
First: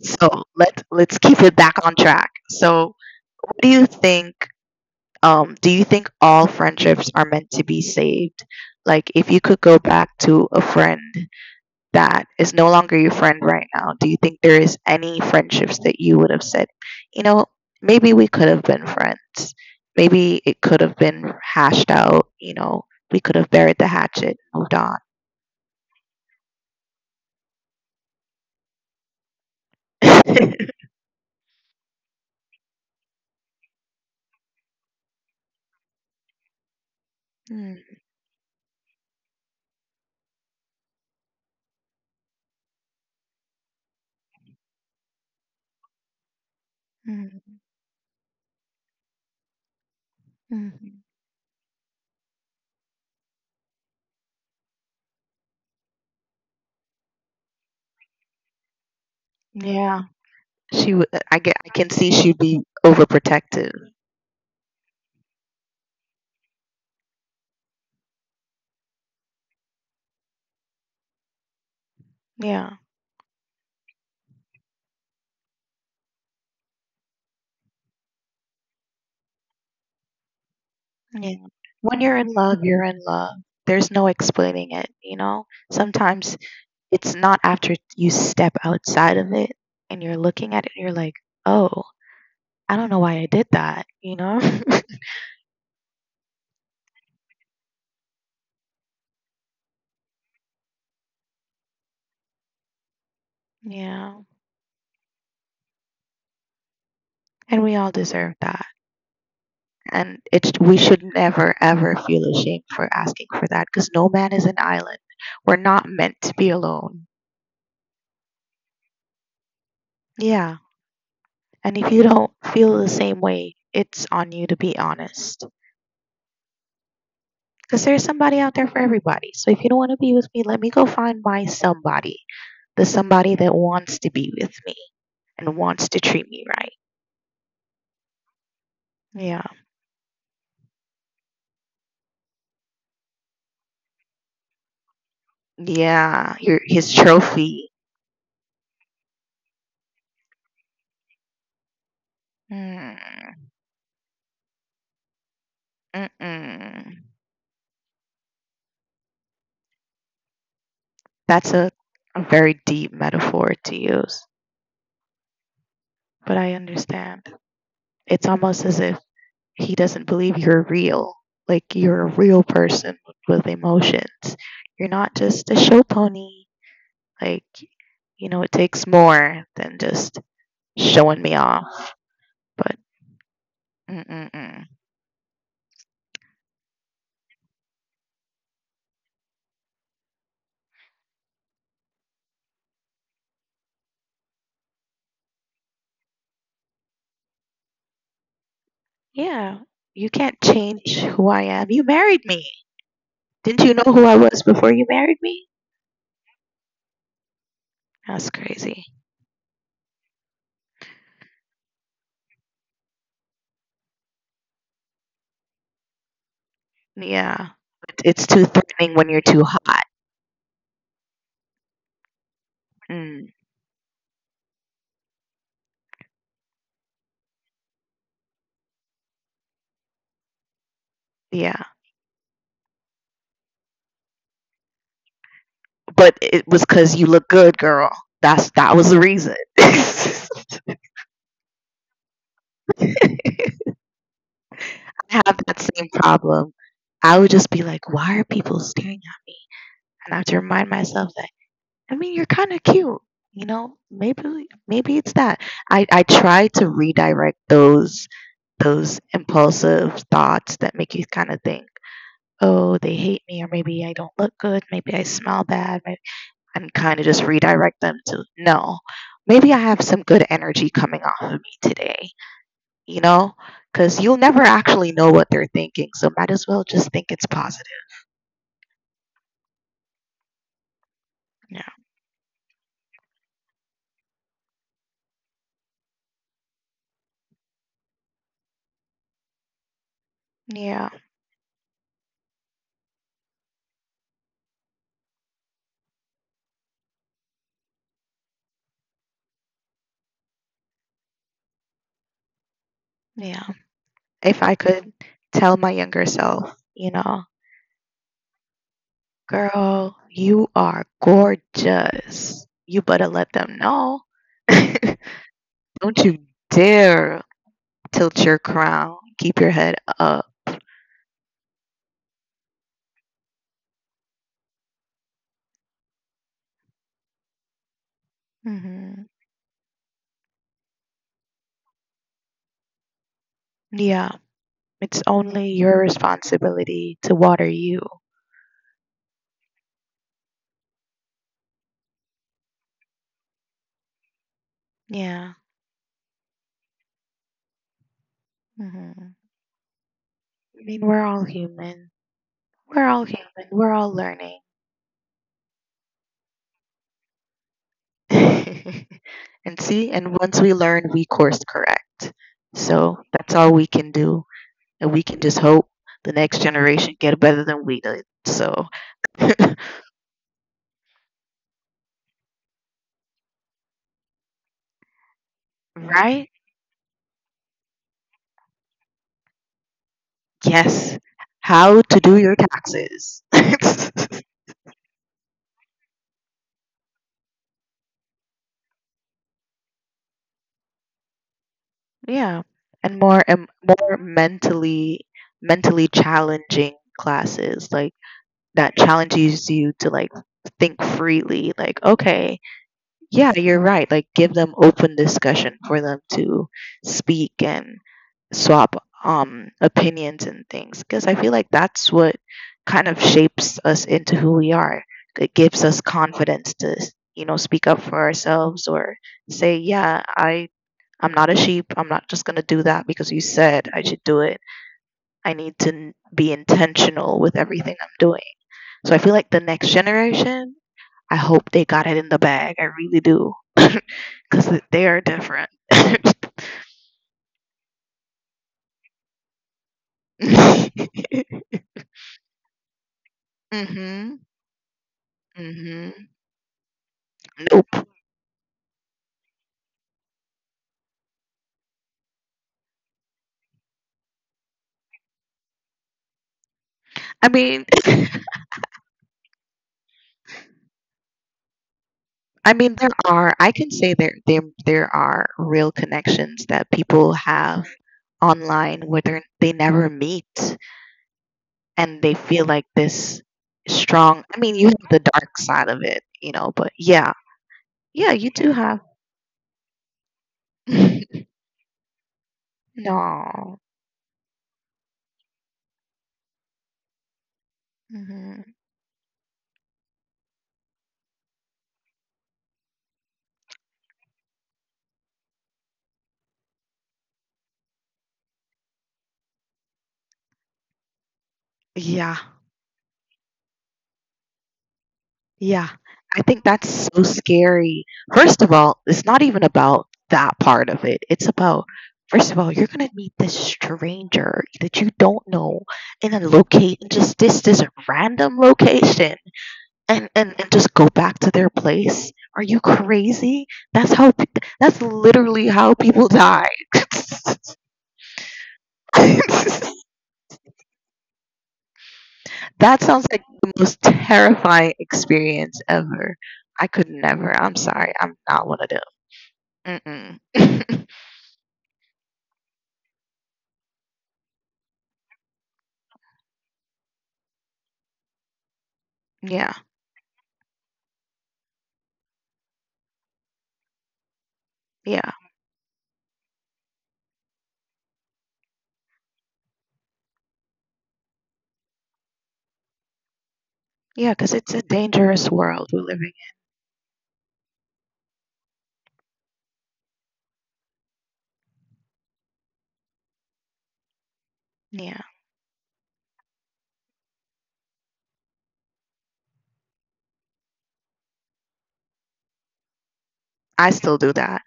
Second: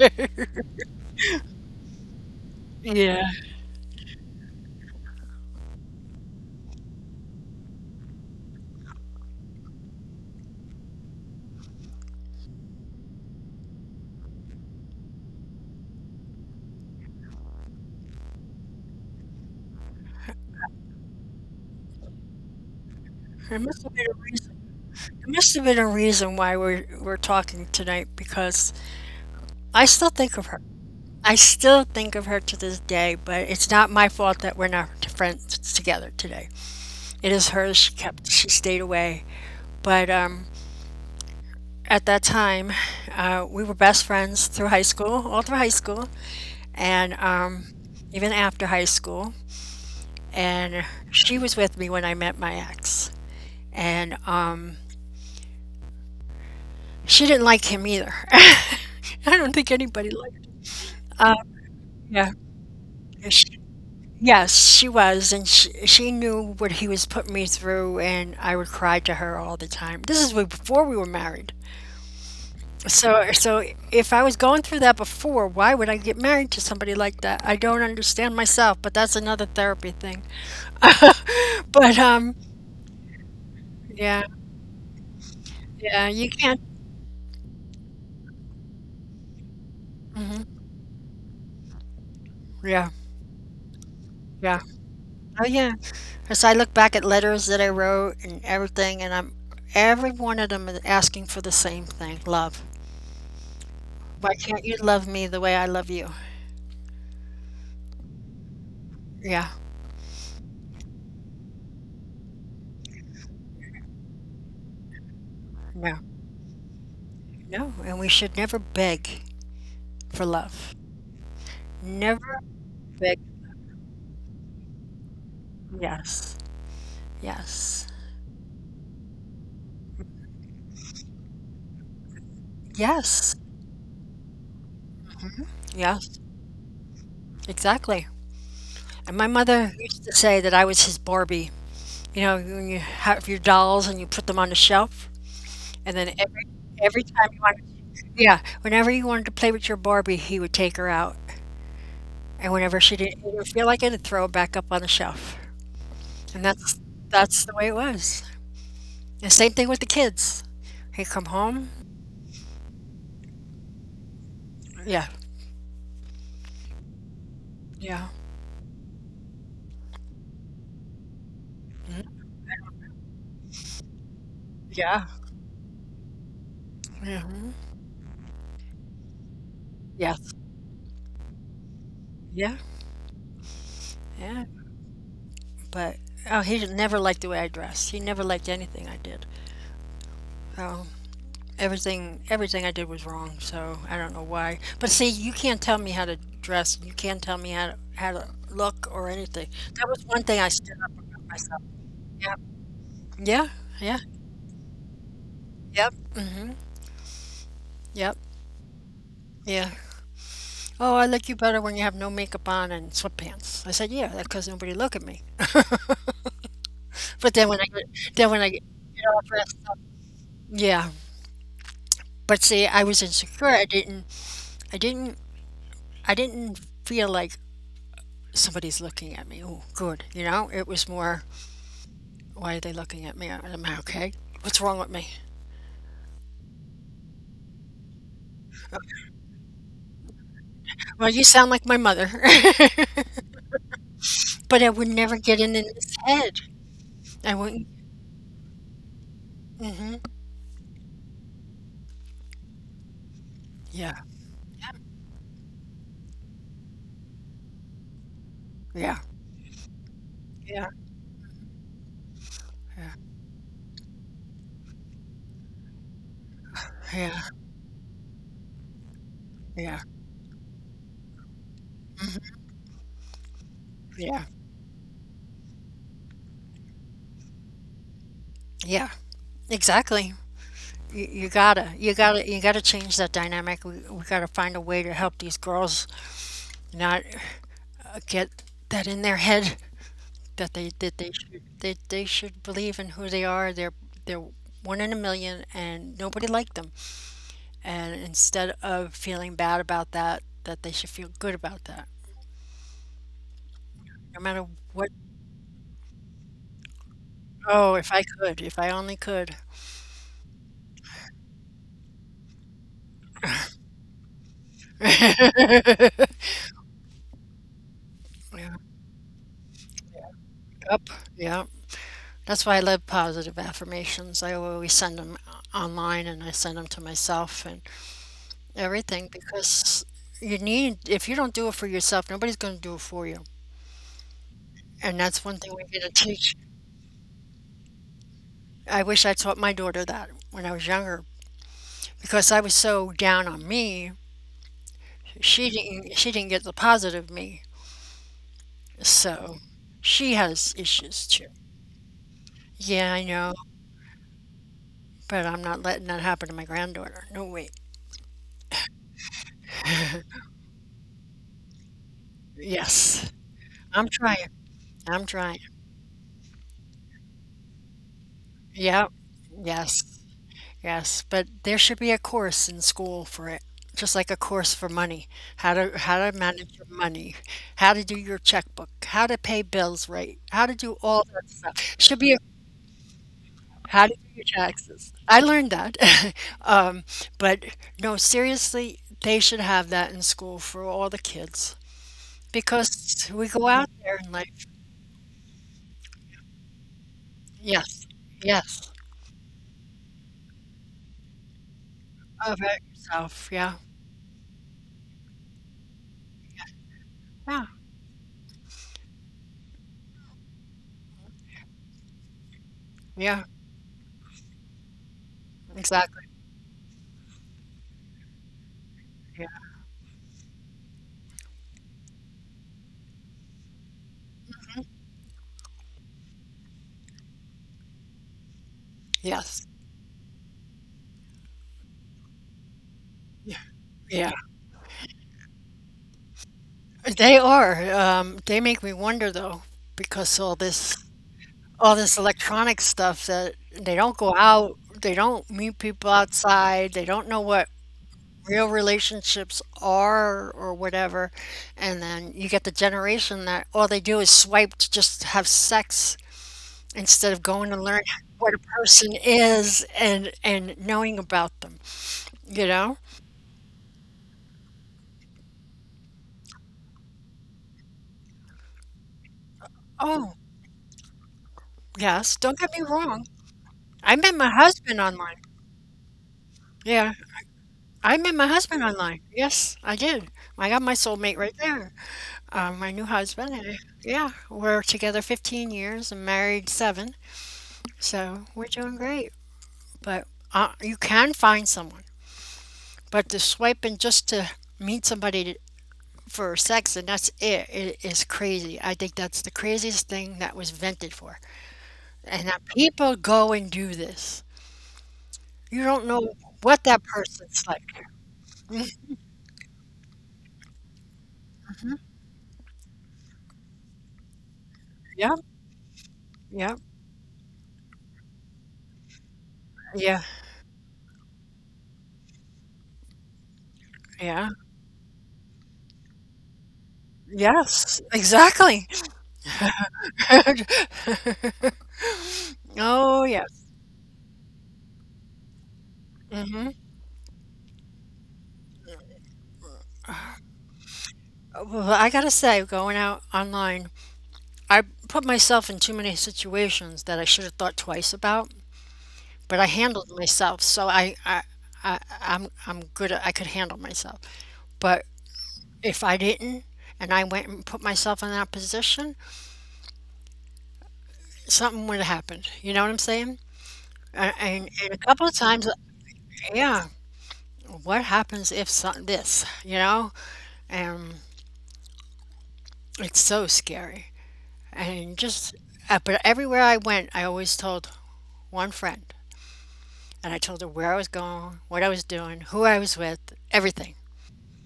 Speaker 1: So let let's keep it back on track. So
Speaker 2: yeah.
Speaker 1: what do you think? Um, do you think all friendships are meant to be saved? Like if you could go back to a friend that is no longer your friend right now, do you think there is any friendships that you would have said, you know, maybe we could have been friends. Maybe it could have been hashed out, you know, we could have
Speaker 2: There
Speaker 1: buried
Speaker 2: must
Speaker 1: the
Speaker 2: have been a
Speaker 1: hatchet,
Speaker 2: reason.
Speaker 1: moved on.
Speaker 2: There must have been a reason why we're we're talking tonight because I still think of her. I still think of her to this day, but it's not my fault that we're not friends together today. It is hers. She
Speaker 1: Mm,
Speaker 2: kept. She stayed away. But um, at that time, uh, we were best friends through high school, all through high school, and
Speaker 1: mm,
Speaker 2: um, even after high school. And
Speaker 1: mm.
Speaker 2: she was with me when I met my ex, and um, she didn't like him either. I don't think
Speaker 1: Yeah,
Speaker 2: anybody liked him.
Speaker 1: she would.
Speaker 2: Um,
Speaker 1: I get. I can see
Speaker 2: yeah.
Speaker 1: she'd be
Speaker 2: Sh
Speaker 1: overprotective.
Speaker 2: yes, she was, and she she knew what he was putting me through, and I would cry to her all the time. This is way before we were married.
Speaker 1: Yeah,
Speaker 2: So so if I was going through that before, why would I get married to somebody like that? I don't understand myself, but that's another therapy thing.
Speaker 1: yeah.
Speaker 2: But
Speaker 1: When you're
Speaker 2: um,
Speaker 1: in love, you're in love. There's no
Speaker 2: yeah,
Speaker 1: explaining it. You know.
Speaker 2: yeah, you
Speaker 1: Sometimes
Speaker 2: can't.
Speaker 1: it's not after you step outside of it and you're looking
Speaker 2: Hmm.
Speaker 1: at it and you're like, oh, I
Speaker 2: Yeah,
Speaker 1: don't know why I did that, you know?
Speaker 2: yeah. Oh yeah. As I look back at letters that I wrote and everything, and I'm every one of them is asking for the same thing, love.
Speaker 1: yeah.
Speaker 2: Why can't you love me the way I love you?
Speaker 1: And we all deserve that.
Speaker 2: Yeah,
Speaker 1: And it's we should never ever feel ashamed for asking for that because no man is an island. We're not
Speaker 2: no,
Speaker 1: meant to be alone.
Speaker 2: no. And we should never beg for
Speaker 1: Yeah.
Speaker 2: love.
Speaker 1: And if you don't
Speaker 2: Never
Speaker 1: feel the
Speaker 2: beg.
Speaker 1: same way, it's on you to be honest.
Speaker 2: Yes,
Speaker 1: Because
Speaker 2: yes,
Speaker 1: there's somebody out there for everybody. So if you don't want to be with me, let me go find my somebody. The somebody
Speaker 2: yes,
Speaker 1: that wants to be with me.
Speaker 2: hmm,
Speaker 1: and wants to
Speaker 2: yes,
Speaker 1: treat me right.
Speaker 2: exactly. And my
Speaker 1: Yeah.
Speaker 2: mother used to say that I was his Barbie. You know, when you have your dolls and you put them on the shelf, and then
Speaker 1: Yeah.
Speaker 2: every
Speaker 1: Your, his
Speaker 2: every time you wanted,
Speaker 1: trophy.
Speaker 2: yeah, whenever you wanted to play with your Barbie, he would take her out, and whenever she didn't,
Speaker 1: Mm,
Speaker 2: didn't feel like it, he'd throw her back up on the shelf. And that's
Speaker 1: mm-mm.
Speaker 2: that's the way it was. The same thing with the kids. He come
Speaker 1: That's
Speaker 2: home.
Speaker 1: a, a very deep metaphor to use,
Speaker 2: Yeah,
Speaker 1: but I understand.
Speaker 2: yeah,
Speaker 1: It's almost as if he doesn't believe you're real. Like you're a
Speaker 2: mhm,
Speaker 1: real person with emotions. You're
Speaker 2: yeah,
Speaker 1: not just a show pony. Like,
Speaker 2: mhm,
Speaker 1: you know, it takes more than just
Speaker 2: yes,
Speaker 1: showing me off.
Speaker 2: yeah,
Speaker 1: But
Speaker 2: yeah.
Speaker 1: mm-mm-mm.
Speaker 2: But oh, he never liked the way I dressed. He never liked anything I did. So everything, everything I did was wrong. So I don't know why. But see, you can't tell me how to dress. You can't tell me how to, how to look or anything.
Speaker 1: yeah,
Speaker 2: That was
Speaker 1: you
Speaker 2: one thing
Speaker 1: can't
Speaker 2: I stood up
Speaker 1: change
Speaker 2: about
Speaker 1: who I
Speaker 2: myself.
Speaker 1: am. You married
Speaker 2: Yeah,
Speaker 1: me.
Speaker 2: yeah,
Speaker 1: Didn't you know
Speaker 2: yeah.
Speaker 1: who I was before you married me?
Speaker 2: Yep. Mhm. Yep.
Speaker 1: That's crazy.
Speaker 2: Yeah. Oh, I like you better when you have no makeup on and sweatpants. I said, yeah, that's because nobody look at me. But
Speaker 1: Yeah.
Speaker 2: then when I
Speaker 1: It-
Speaker 2: get,
Speaker 1: It's
Speaker 2: then when
Speaker 1: too
Speaker 2: I get
Speaker 1: threatening when you're
Speaker 2: all
Speaker 1: too
Speaker 2: dressed up,
Speaker 1: hot.
Speaker 2: yeah. But see, I was
Speaker 1: Mm,
Speaker 2: insecure. I didn't, I didn't, I didn't feel like somebody's looking at me. Oh, good. You know, it was more,
Speaker 1: yeah.
Speaker 2: why are they looking at me? Am I okay? What's wrong with me?
Speaker 1: But it was because you look good, girl. That's that was the reason. I
Speaker 2: Well, you sound like my mother. But I would never
Speaker 1: have
Speaker 2: get
Speaker 1: that
Speaker 2: in in
Speaker 1: same
Speaker 2: his head.
Speaker 1: problem. I would
Speaker 2: I
Speaker 1: just be
Speaker 2: wouldn't.
Speaker 1: like, why are people staring at me?
Speaker 2: Hmm.
Speaker 1: And I have to remind myself that, I mean, you're kind of cute. You know,
Speaker 2: Yeah.
Speaker 1: maybe
Speaker 2: Yeah.
Speaker 1: maybe it's that. I, I try to redirect those those
Speaker 2: Yeah.
Speaker 1: impulsive thoughts
Speaker 2: Yeah.
Speaker 1: that make you kind of think, oh, they hate me, or maybe I don't look good, maybe I smell bad, maybe, and kind of just
Speaker 2: Yeah.
Speaker 1: redirect them to no, maybe I
Speaker 2: Yeah.
Speaker 1: have some good energy coming off of me today,
Speaker 2: Mm-hmm.
Speaker 1: you know? Because you'll
Speaker 2: Yeah.
Speaker 1: never actually know what they're thinking, so might as well just think it's positive.
Speaker 2: Yeah. Exactly. You, you gotta,
Speaker 1: Yeah.
Speaker 2: you gotta, you gotta change that dynamic. We, we gotta find a way to help these girls not uh, get that in their head that they
Speaker 1: Yeah.
Speaker 2: that they should they, they should believe in who they are. They're they're one in a million, and nobody liked them. And instead of feeling bad about that, that they should feel good about that,
Speaker 1: Yeah.
Speaker 2: no
Speaker 1: If
Speaker 2: matter
Speaker 1: I
Speaker 2: what.
Speaker 1: could tell my younger self, you know,
Speaker 2: Oh, if I could, if I only could.
Speaker 1: girl, you are gorgeous, you better let them know. don't you dare tilt your
Speaker 2: Yeah.
Speaker 1: crown, keep your head up.
Speaker 2: Up. Yeah. That's why I love positive affirmations. I always send them online and I send them to myself and everything
Speaker 1: Hmm
Speaker 2: because you need, if you don't do it for yourself, nobody's going to do it for you.
Speaker 1: Yeah,
Speaker 2: And
Speaker 1: it's
Speaker 2: that's one thing
Speaker 1: only
Speaker 2: we need
Speaker 1: your
Speaker 2: to teach.
Speaker 1: responsibility to water you.
Speaker 2: I wish I taught my daughter that when I was younger because I was so down on me.
Speaker 1: Yeah.
Speaker 2: She didn't, she didn't get the positive me.
Speaker 1: hmm
Speaker 2: So she has
Speaker 1: I mean,
Speaker 2: issues
Speaker 1: we're
Speaker 2: too.
Speaker 1: all human. We're
Speaker 2: Yeah, I
Speaker 1: all
Speaker 2: know,
Speaker 1: human. We're all learning.
Speaker 2: but I'm not letting that happen to my granddaughter. No, wait.
Speaker 1: and see, and once we learn, we course correct. So
Speaker 2: Yes,
Speaker 1: that's all we
Speaker 2: I'm
Speaker 1: can
Speaker 2: trying.
Speaker 1: do. And
Speaker 2: I'm
Speaker 1: we can
Speaker 2: trying.
Speaker 1: just hope the next generation get better than we did. So,
Speaker 2: Yep. Yes. Yes. But there should be a course in school for it, just like a course for money. How to how to
Speaker 1: right?
Speaker 2: manage your money, how to do your checkbook, how to pay bills right, how to do
Speaker 1: Yes.
Speaker 2: all that stuff.
Speaker 1: How
Speaker 2: Should
Speaker 1: to
Speaker 2: be a,
Speaker 1: do your taxes.
Speaker 2: how to do your taxes. I learned that. um, but no, seriously, they should have that in school for all the kids
Speaker 1: Yeah, and
Speaker 2: because
Speaker 1: more
Speaker 2: we go
Speaker 1: um,
Speaker 2: out there
Speaker 1: more
Speaker 2: in life.
Speaker 1: mentally mentally challenging classes
Speaker 2: Yes.
Speaker 1: like
Speaker 2: Yes.
Speaker 1: that challenges you to like think freely. Like, okay,
Speaker 2: About yourself.
Speaker 1: yeah,
Speaker 2: Yeah.
Speaker 1: you're right. Like, give them open discussion for them to speak
Speaker 2: Yeah.
Speaker 1: and swap um opinions and things because I feel like that's what kind of
Speaker 2: Yeah.
Speaker 1: shapes us into who we are. It gives us
Speaker 2: Exactly.
Speaker 1: confidence to you know speak up for ourselves or
Speaker 2: Yeah.
Speaker 1: say, yeah, I I'm not a sheep. I'm not just going to do that because you said I should do it. I need to n- be intentional with everything I'm doing. So I feel like the
Speaker 2: Yes.
Speaker 1: next generation, I hope they got it in the bag. I really do.
Speaker 2: Yeah,
Speaker 1: Because they are different.
Speaker 2: they are. Um, they make me wonder though, because all this all this electronic stuff that they don't
Speaker 1: Mm-hmm.
Speaker 2: go out, they don't meet people
Speaker 1: Mm-hmm.
Speaker 2: outside, they don't know what
Speaker 1: Nope.
Speaker 2: real relationships are or whatever. And then you get the generation that all they do is swipe to just have sex instead of
Speaker 1: I
Speaker 2: going to
Speaker 1: mean,
Speaker 2: learn what a person is and and knowing about them, you
Speaker 1: I mean,
Speaker 2: know?
Speaker 1: there are. I can say there, there, there are real connections that people have online where they they never
Speaker 2: Oh,
Speaker 1: meet. and they
Speaker 2: yes, don't
Speaker 1: feel
Speaker 2: get me
Speaker 1: like
Speaker 2: wrong.
Speaker 1: this
Speaker 2: I met
Speaker 1: strong.
Speaker 2: my
Speaker 1: I mean, you
Speaker 2: husband
Speaker 1: have the
Speaker 2: online.
Speaker 1: dark side of it, you know, but
Speaker 2: Yeah.
Speaker 1: yeah,
Speaker 2: I
Speaker 1: yeah,
Speaker 2: met my
Speaker 1: you do
Speaker 2: husband
Speaker 1: have.
Speaker 2: online. Yes, I did. I got my soulmate right there. Um, my new husband.
Speaker 1: no.
Speaker 2: And- Yeah, we're together fifteen years and married seven, so we're
Speaker 1: hmm
Speaker 2: doing great. But uh, you can find someone, but the swiping just to meet somebody to, for sex and that's it, it is crazy. I think that's the craziest thing that was invented for,
Speaker 1: Yeah.
Speaker 2: and that people go and do this. You
Speaker 1: Yeah.
Speaker 2: don't know
Speaker 1: I think
Speaker 2: what
Speaker 1: that's
Speaker 2: that
Speaker 1: so
Speaker 2: person's like.
Speaker 1: scary. First of all,
Speaker 2: Mhm.
Speaker 1: it's not even about that part of it. It's about, first of all, you're going to meet this stranger that you
Speaker 2: Yeah.
Speaker 1: don't know in a
Speaker 2: Yep.
Speaker 1: location, just this, this random location.
Speaker 2: Yeah.
Speaker 1: and and and just go back to their place. Are you crazy? That's how. p-
Speaker 2: Yeah.
Speaker 1: That's literally how people die.
Speaker 2: Yes, exactly.
Speaker 1: that
Speaker 2: Oh,
Speaker 1: sounds like
Speaker 2: yeah.
Speaker 1: the most terrifying experience ever. I could never. I'm sorry. I'm not one of them. Mm-mm.
Speaker 2: Well, I gotta say, going out online, I put myself in too many situations that I should have thought twice about, but I
Speaker 1: yeah,
Speaker 2: handled myself. So I, I, I, I'm, I'm good at, I could handle myself. But
Speaker 1: yeah,
Speaker 2: if I didn't, and I went and put myself in that position, something would have happened. You know what I'm saying?
Speaker 1: yeah.
Speaker 2: And,
Speaker 1: Because
Speaker 2: and,
Speaker 1: it's a
Speaker 2: and a couple of
Speaker 1: dangerous
Speaker 2: times,
Speaker 1: world we're living
Speaker 2: yeah, what happens if some, this, you know? And. It's so scary.
Speaker 1: in.
Speaker 2: And
Speaker 1: Yeah,
Speaker 2: just, uh, but everywhere I went, I always told one friend. And I told her where I was going, what I was doing, who I was with,
Speaker 1: I
Speaker 2: everything,
Speaker 1: still do that.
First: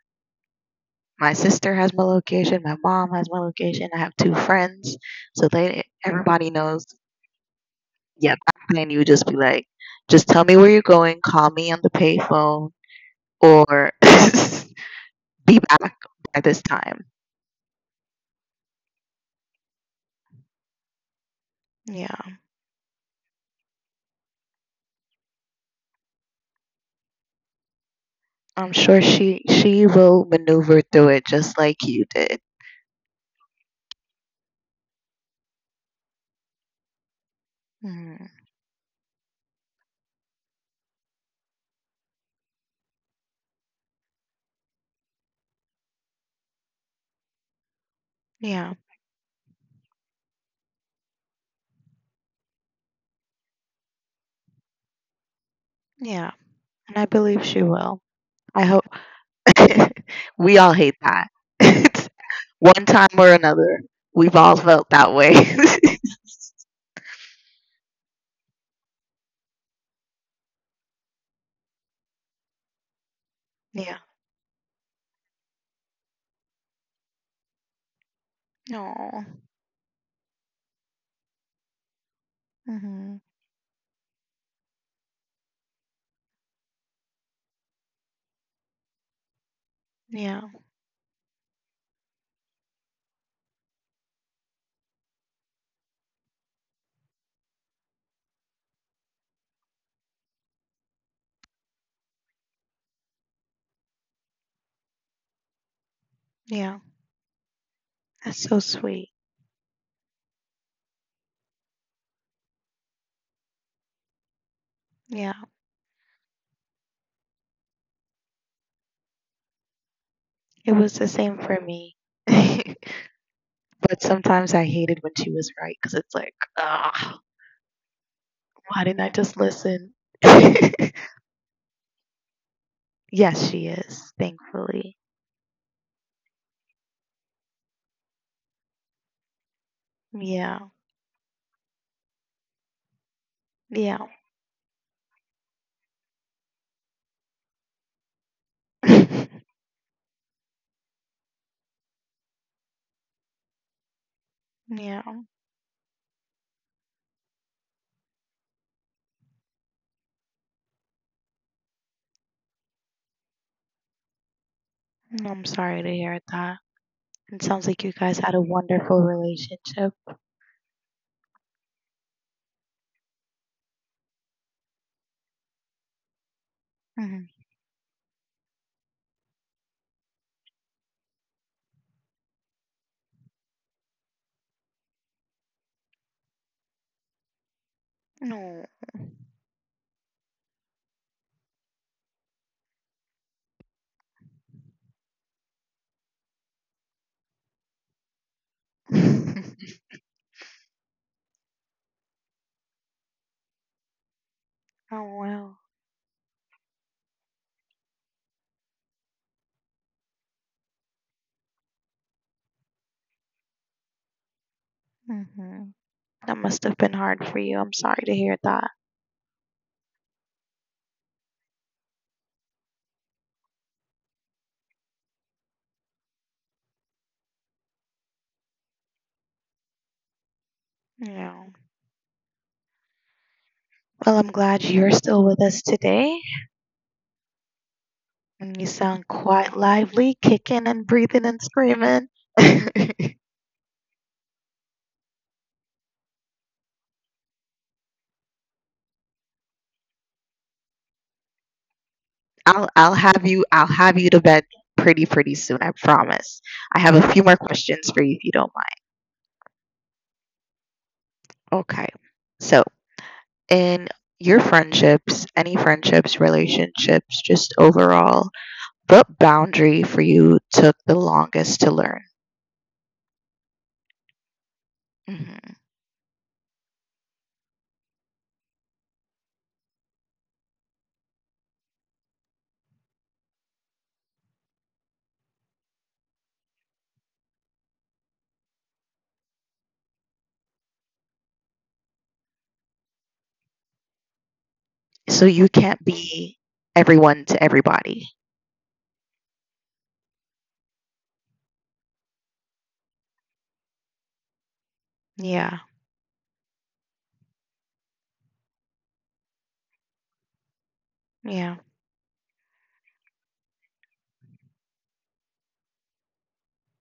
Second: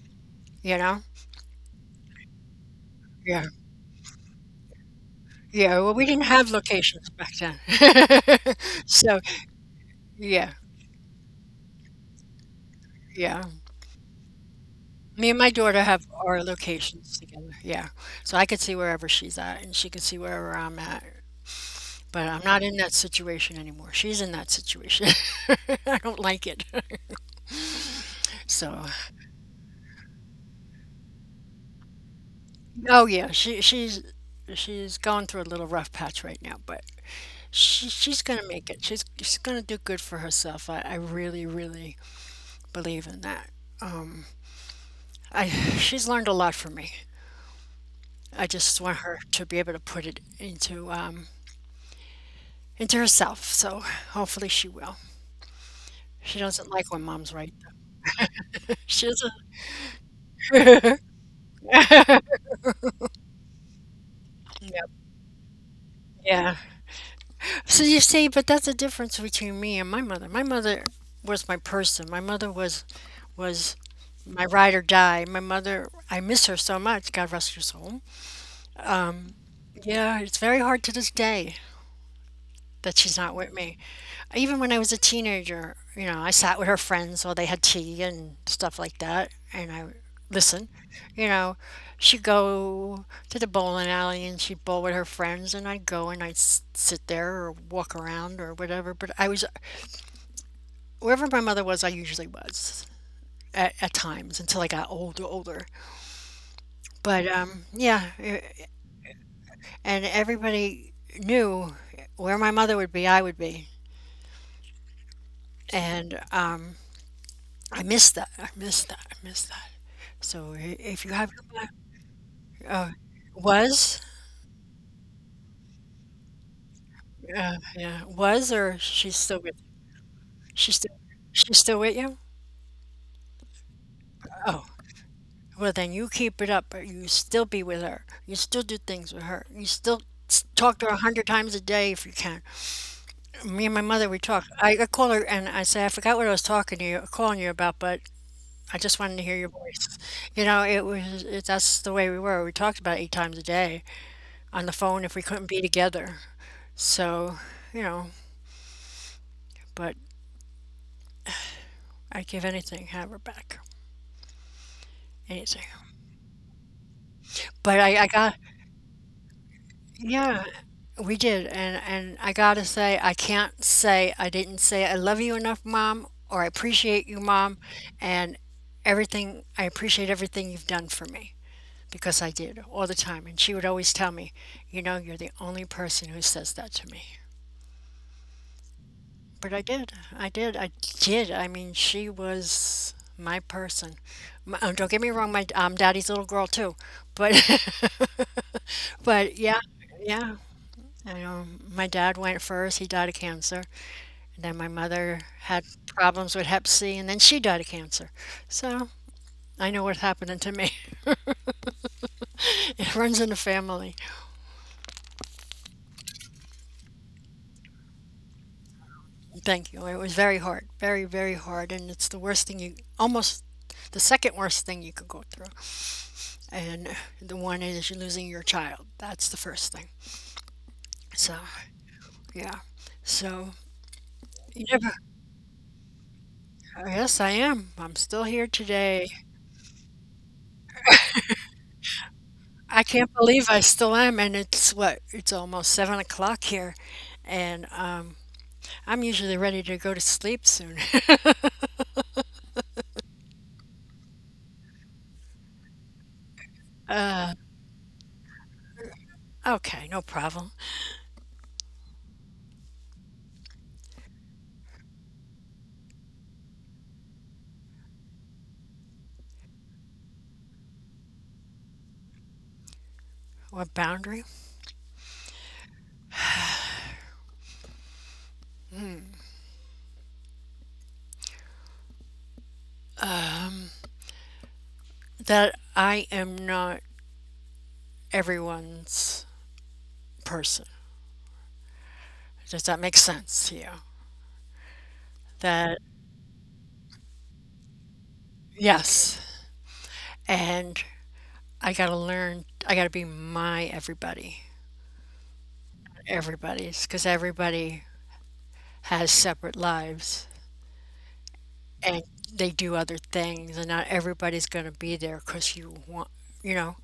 Speaker 2: you know?
Speaker 1: My sister has my location. My mom has my
Speaker 2: Yeah.
Speaker 1: location. I have two friends, so
Speaker 2: Yeah.
Speaker 1: they
Speaker 2: Well, we didn't
Speaker 1: everybody
Speaker 2: have
Speaker 1: knows
Speaker 2: locations back then.
Speaker 1: yeah, back then you would
Speaker 2: So,
Speaker 1: just be like, just tell
Speaker 2: yeah.
Speaker 1: me where you're going, call me on the payphone,
Speaker 2: Yeah.
Speaker 1: or
Speaker 2: Me and my
Speaker 1: be
Speaker 2: daughter
Speaker 1: back
Speaker 2: have
Speaker 1: by
Speaker 2: our
Speaker 1: this time.
Speaker 2: locations together. Yeah. So I could see wherever she's at and she could see wherever I'm at. But
Speaker 1: Yeah,
Speaker 2: I'm not in that situation anymore. She's in that situation. I don't like it.
Speaker 1: I'm
Speaker 2: So,
Speaker 1: sure she she will maneuver through it just like you did.
Speaker 2: oh yeah, she she's she's going through a little rough patch right now, but she she's
Speaker 1: Mhm.
Speaker 2: gonna make it. She's she's gonna do good for herself. I, I really really believe in that. I she's learned a lot from me. I
Speaker 1: Yeah,
Speaker 2: just want her to be able to put it into um into herself. So hopefully she will.
Speaker 1: yeah,
Speaker 2: She doesn't like
Speaker 1: and
Speaker 2: when
Speaker 1: I
Speaker 2: mom's
Speaker 1: believe
Speaker 2: right.
Speaker 1: she will. I hope
Speaker 2: She doesn't.
Speaker 1: we all hate that. One time or another, we've all
Speaker 2: Yep.
Speaker 1: felt that way.
Speaker 2: Yeah. So you see, but that's the difference between me and my mother. My mother was my person. My mother was was
Speaker 1: yeah.
Speaker 2: my ride or die. My mother, I miss her so much. God rest her soul.
Speaker 1: No.
Speaker 2: Yeah, it's very hard to this day that
Speaker 1: hmm
Speaker 2: she's not with me. Even when I was a teenager, you know, I sat with her friends while they had tea and stuff like that, and I
Speaker 1: Yeah.
Speaker 2: listen. You know, she'd go to the bowling alley and she'd bowl with her friends, and I'd go and I'd s- sit there or walk around or whatever. But I was wherever my mother was, I usually was at, at times until I got older, older.
Speaker 1: Yeah.
Speaker 2: But um, yeah,
Speaker 1: That's so
Speaker 2: e-
Speaker 1: sweet.
Speaker 2: and everybody knew where my mother would be, I would be,
Speaker 1: Yeah.
Speaker 2: and um, I missed that. I missed that. I missed that. So I-
Speaker 1: It was
Speaker 2: if you
Speaker 1: the
Speaker 2: have your
Speaker 1: same for
Speaker 2: black,
Speaker 1: me. but
Speaker 2: uh, was
Speaker 1: sometimes I hated when she was right because it's like, ah,
Speaker 2: uh, yeah was or
Speaker 1: why didn't
Speaker 2: she's
Speaker 1: I
Speaker 2: still
Speaker 1: just
Speaker 2: with
Speaker 1: listen?
Speaker 2: she's still she's still with you.
Speaker 1: yes, she is,
Speaker 2: Oh,
Speaker 1: thankfully.
Speaker 2: well, then you keep it up, but you still be with her. You still do things with her. You still s-
Speaker 1: Yeah,
Speaker 2: talk to her a hundred times a day if you can. Me and my mother
Speaker 1: yeah,
Speaker 2: we talk. I, I call her and I say I forgot what I was talking to you, calling you about, but I just wanted to hear your voice. You know, it was it, that's the way we were. We talked about eight times a day on the phone
Speaker 1: yeah.
Speaker 2: if we couldn't be together. So you know, but I'd give anything have her back,
Speaker 1: I'm
Speaker 2: anything.
Speaker 1: sorry to hear that. It sounds
Speaker 2: But
Speaker 1: like
Speaker 2: I,
Speaker 1: you
Speaker 2: I
Speaker 1: guys
Speaker 2: got
Speaker 1: had a wonderful relationship.
Speaker 2: yeah. We did, and and I gotta say, I can't say I didn't say I love you enough, Mom, or I appreciate you,
Speaker 1: Mhm.
Speaker 2: Mom, and everything. I appreciate everything you've done for me. Because I did all the time. And she would always tell me, you know, you're the only person who says that to me.
Speaker 1: No.
Speaker 2: But I did. I did. I did. I mean, she was my person. My, oh, don't get me wrong, my um, daddy's little girl, too. But, but yeah, yeah. You know, my dad went first. He died of cancer. And then my
Speaker 1: oh,
Speaker 2: mother
Speaker 1: well.
Speaker 2: had problems with Hep C, and then she died of cancer. So I know what happened to me. It runs in the family.
Speaker 1: Hmm That must have been hard for you. I'm sorry to hear that.
Speaker 2: Thank you. It was very hard, very, very hard, and it's the worst thing you almost the second worst thing you could go through. And the one is you're losing your child. That's the first thing. So,
Speaker 1: Yeah.
Speaker 2: yeah. So,
Speaker 1: Well, I'm glad
Speaker 2: you
Speaker 1: you're
Speaker 2: never,
Speaker 1: still with us today.
Speaker 2: oh, yes, I am. I'm still
Speaker 1: And
Speaker 2: here
Speaker 1: you sound
Speaker 2: today.
Speaker 1: quite lively, kicking and breathing and screaming.
Speaker 2: I can't believe I still am, and it's what? It's almost seven o'clock here, and um, I'm usually ready to go to sleep soon.
Speaker 1: I'll I'll have you I'll have you to bed pretty pretty soon, I promise. I have a few more questions for you if you don't
Speaker 2: Okay, no problem.
Speaker 1: mind. Okay. So in your friendships, any friendships, relationships, just overall, what boundary for you took the longest to learn?
Speaker 2: What boundary?
Speaker 1: Hmm.
Speaker 2: That I am not everyone's person. Does that make sense to you?
Speaker 1: So you can't
Speaker 2: That,
Speaker 1: be everyone to everybody.
Speaker 2: yes. And I got to learn, I got to be my everybody,
Speaker 1: Yeah,
Speaker 2: everybody's, because everybody has separate lives
Speaker 1: yeah,
Speaker 2: and they do other things, and not everybody's going to be there because you want, you know,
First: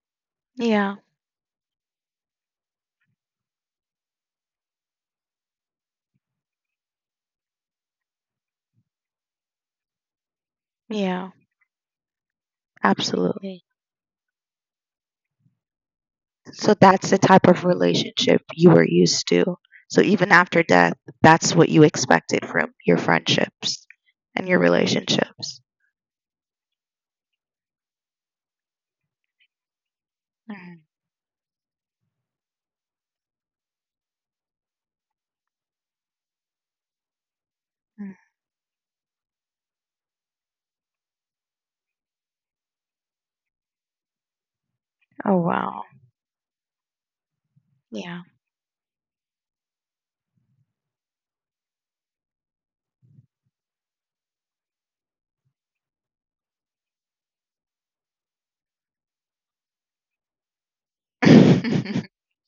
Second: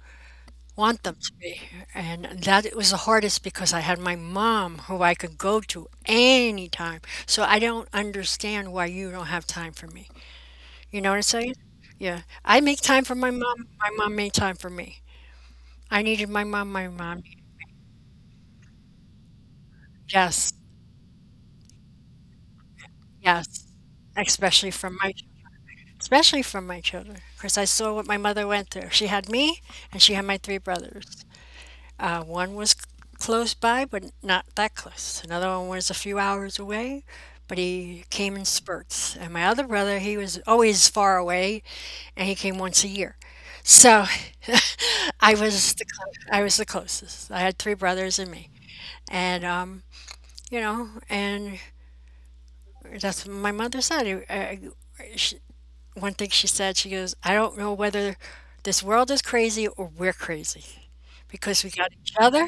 Speaker 1: yeah,
Speaker 2: want them to be. And that it was the hardest because I had my mom who I could go to anytime. So I don't understand why you don't have time for me. You know what I'm
Speaker 1: yeah,
Speaker 2: saying? Yeah. I make time for my
Speaker 1: absolutely.
Speaker 2: mom. My mom made time for me. I needed my mom,
Speaker 1: So
Speaker 2: my
Speaker 1: that's the
Speaker 2: mom
Speaker 1: type of relationship you were used to. So even
Speaker 2: yes,
Speaker 1: after death, that's what you expected from your
Speaker 2: yes,
Speaker 1: friendships and your
Speaker 2: especially from my
Speaker 1: relationships.
Speaker 2: especially from my children, because I saw what my mother went through. She had me, and she had my three
Speaker 1: Mhm.
Speaker 2: brothers. Uh, one was c close by, but not that close. Another one was a few hours away, but he
Speaker 1: Mm.
Speaker 2: came in spurts. And my other brother, he was always far away, and he came once a year. So, I
Speaker 1: Oh,
Speaker 2: was the
Speaker 1: wow.
Speaker 2: clo I was the closest. I had three brothers
Speaker 1: Yeah.
Speaker 2: and me. And, um, you know, and that's what my mother said. I, I- she, One thing she said, she goes, I don't know whether this world is crazy or we're crazy because we got each other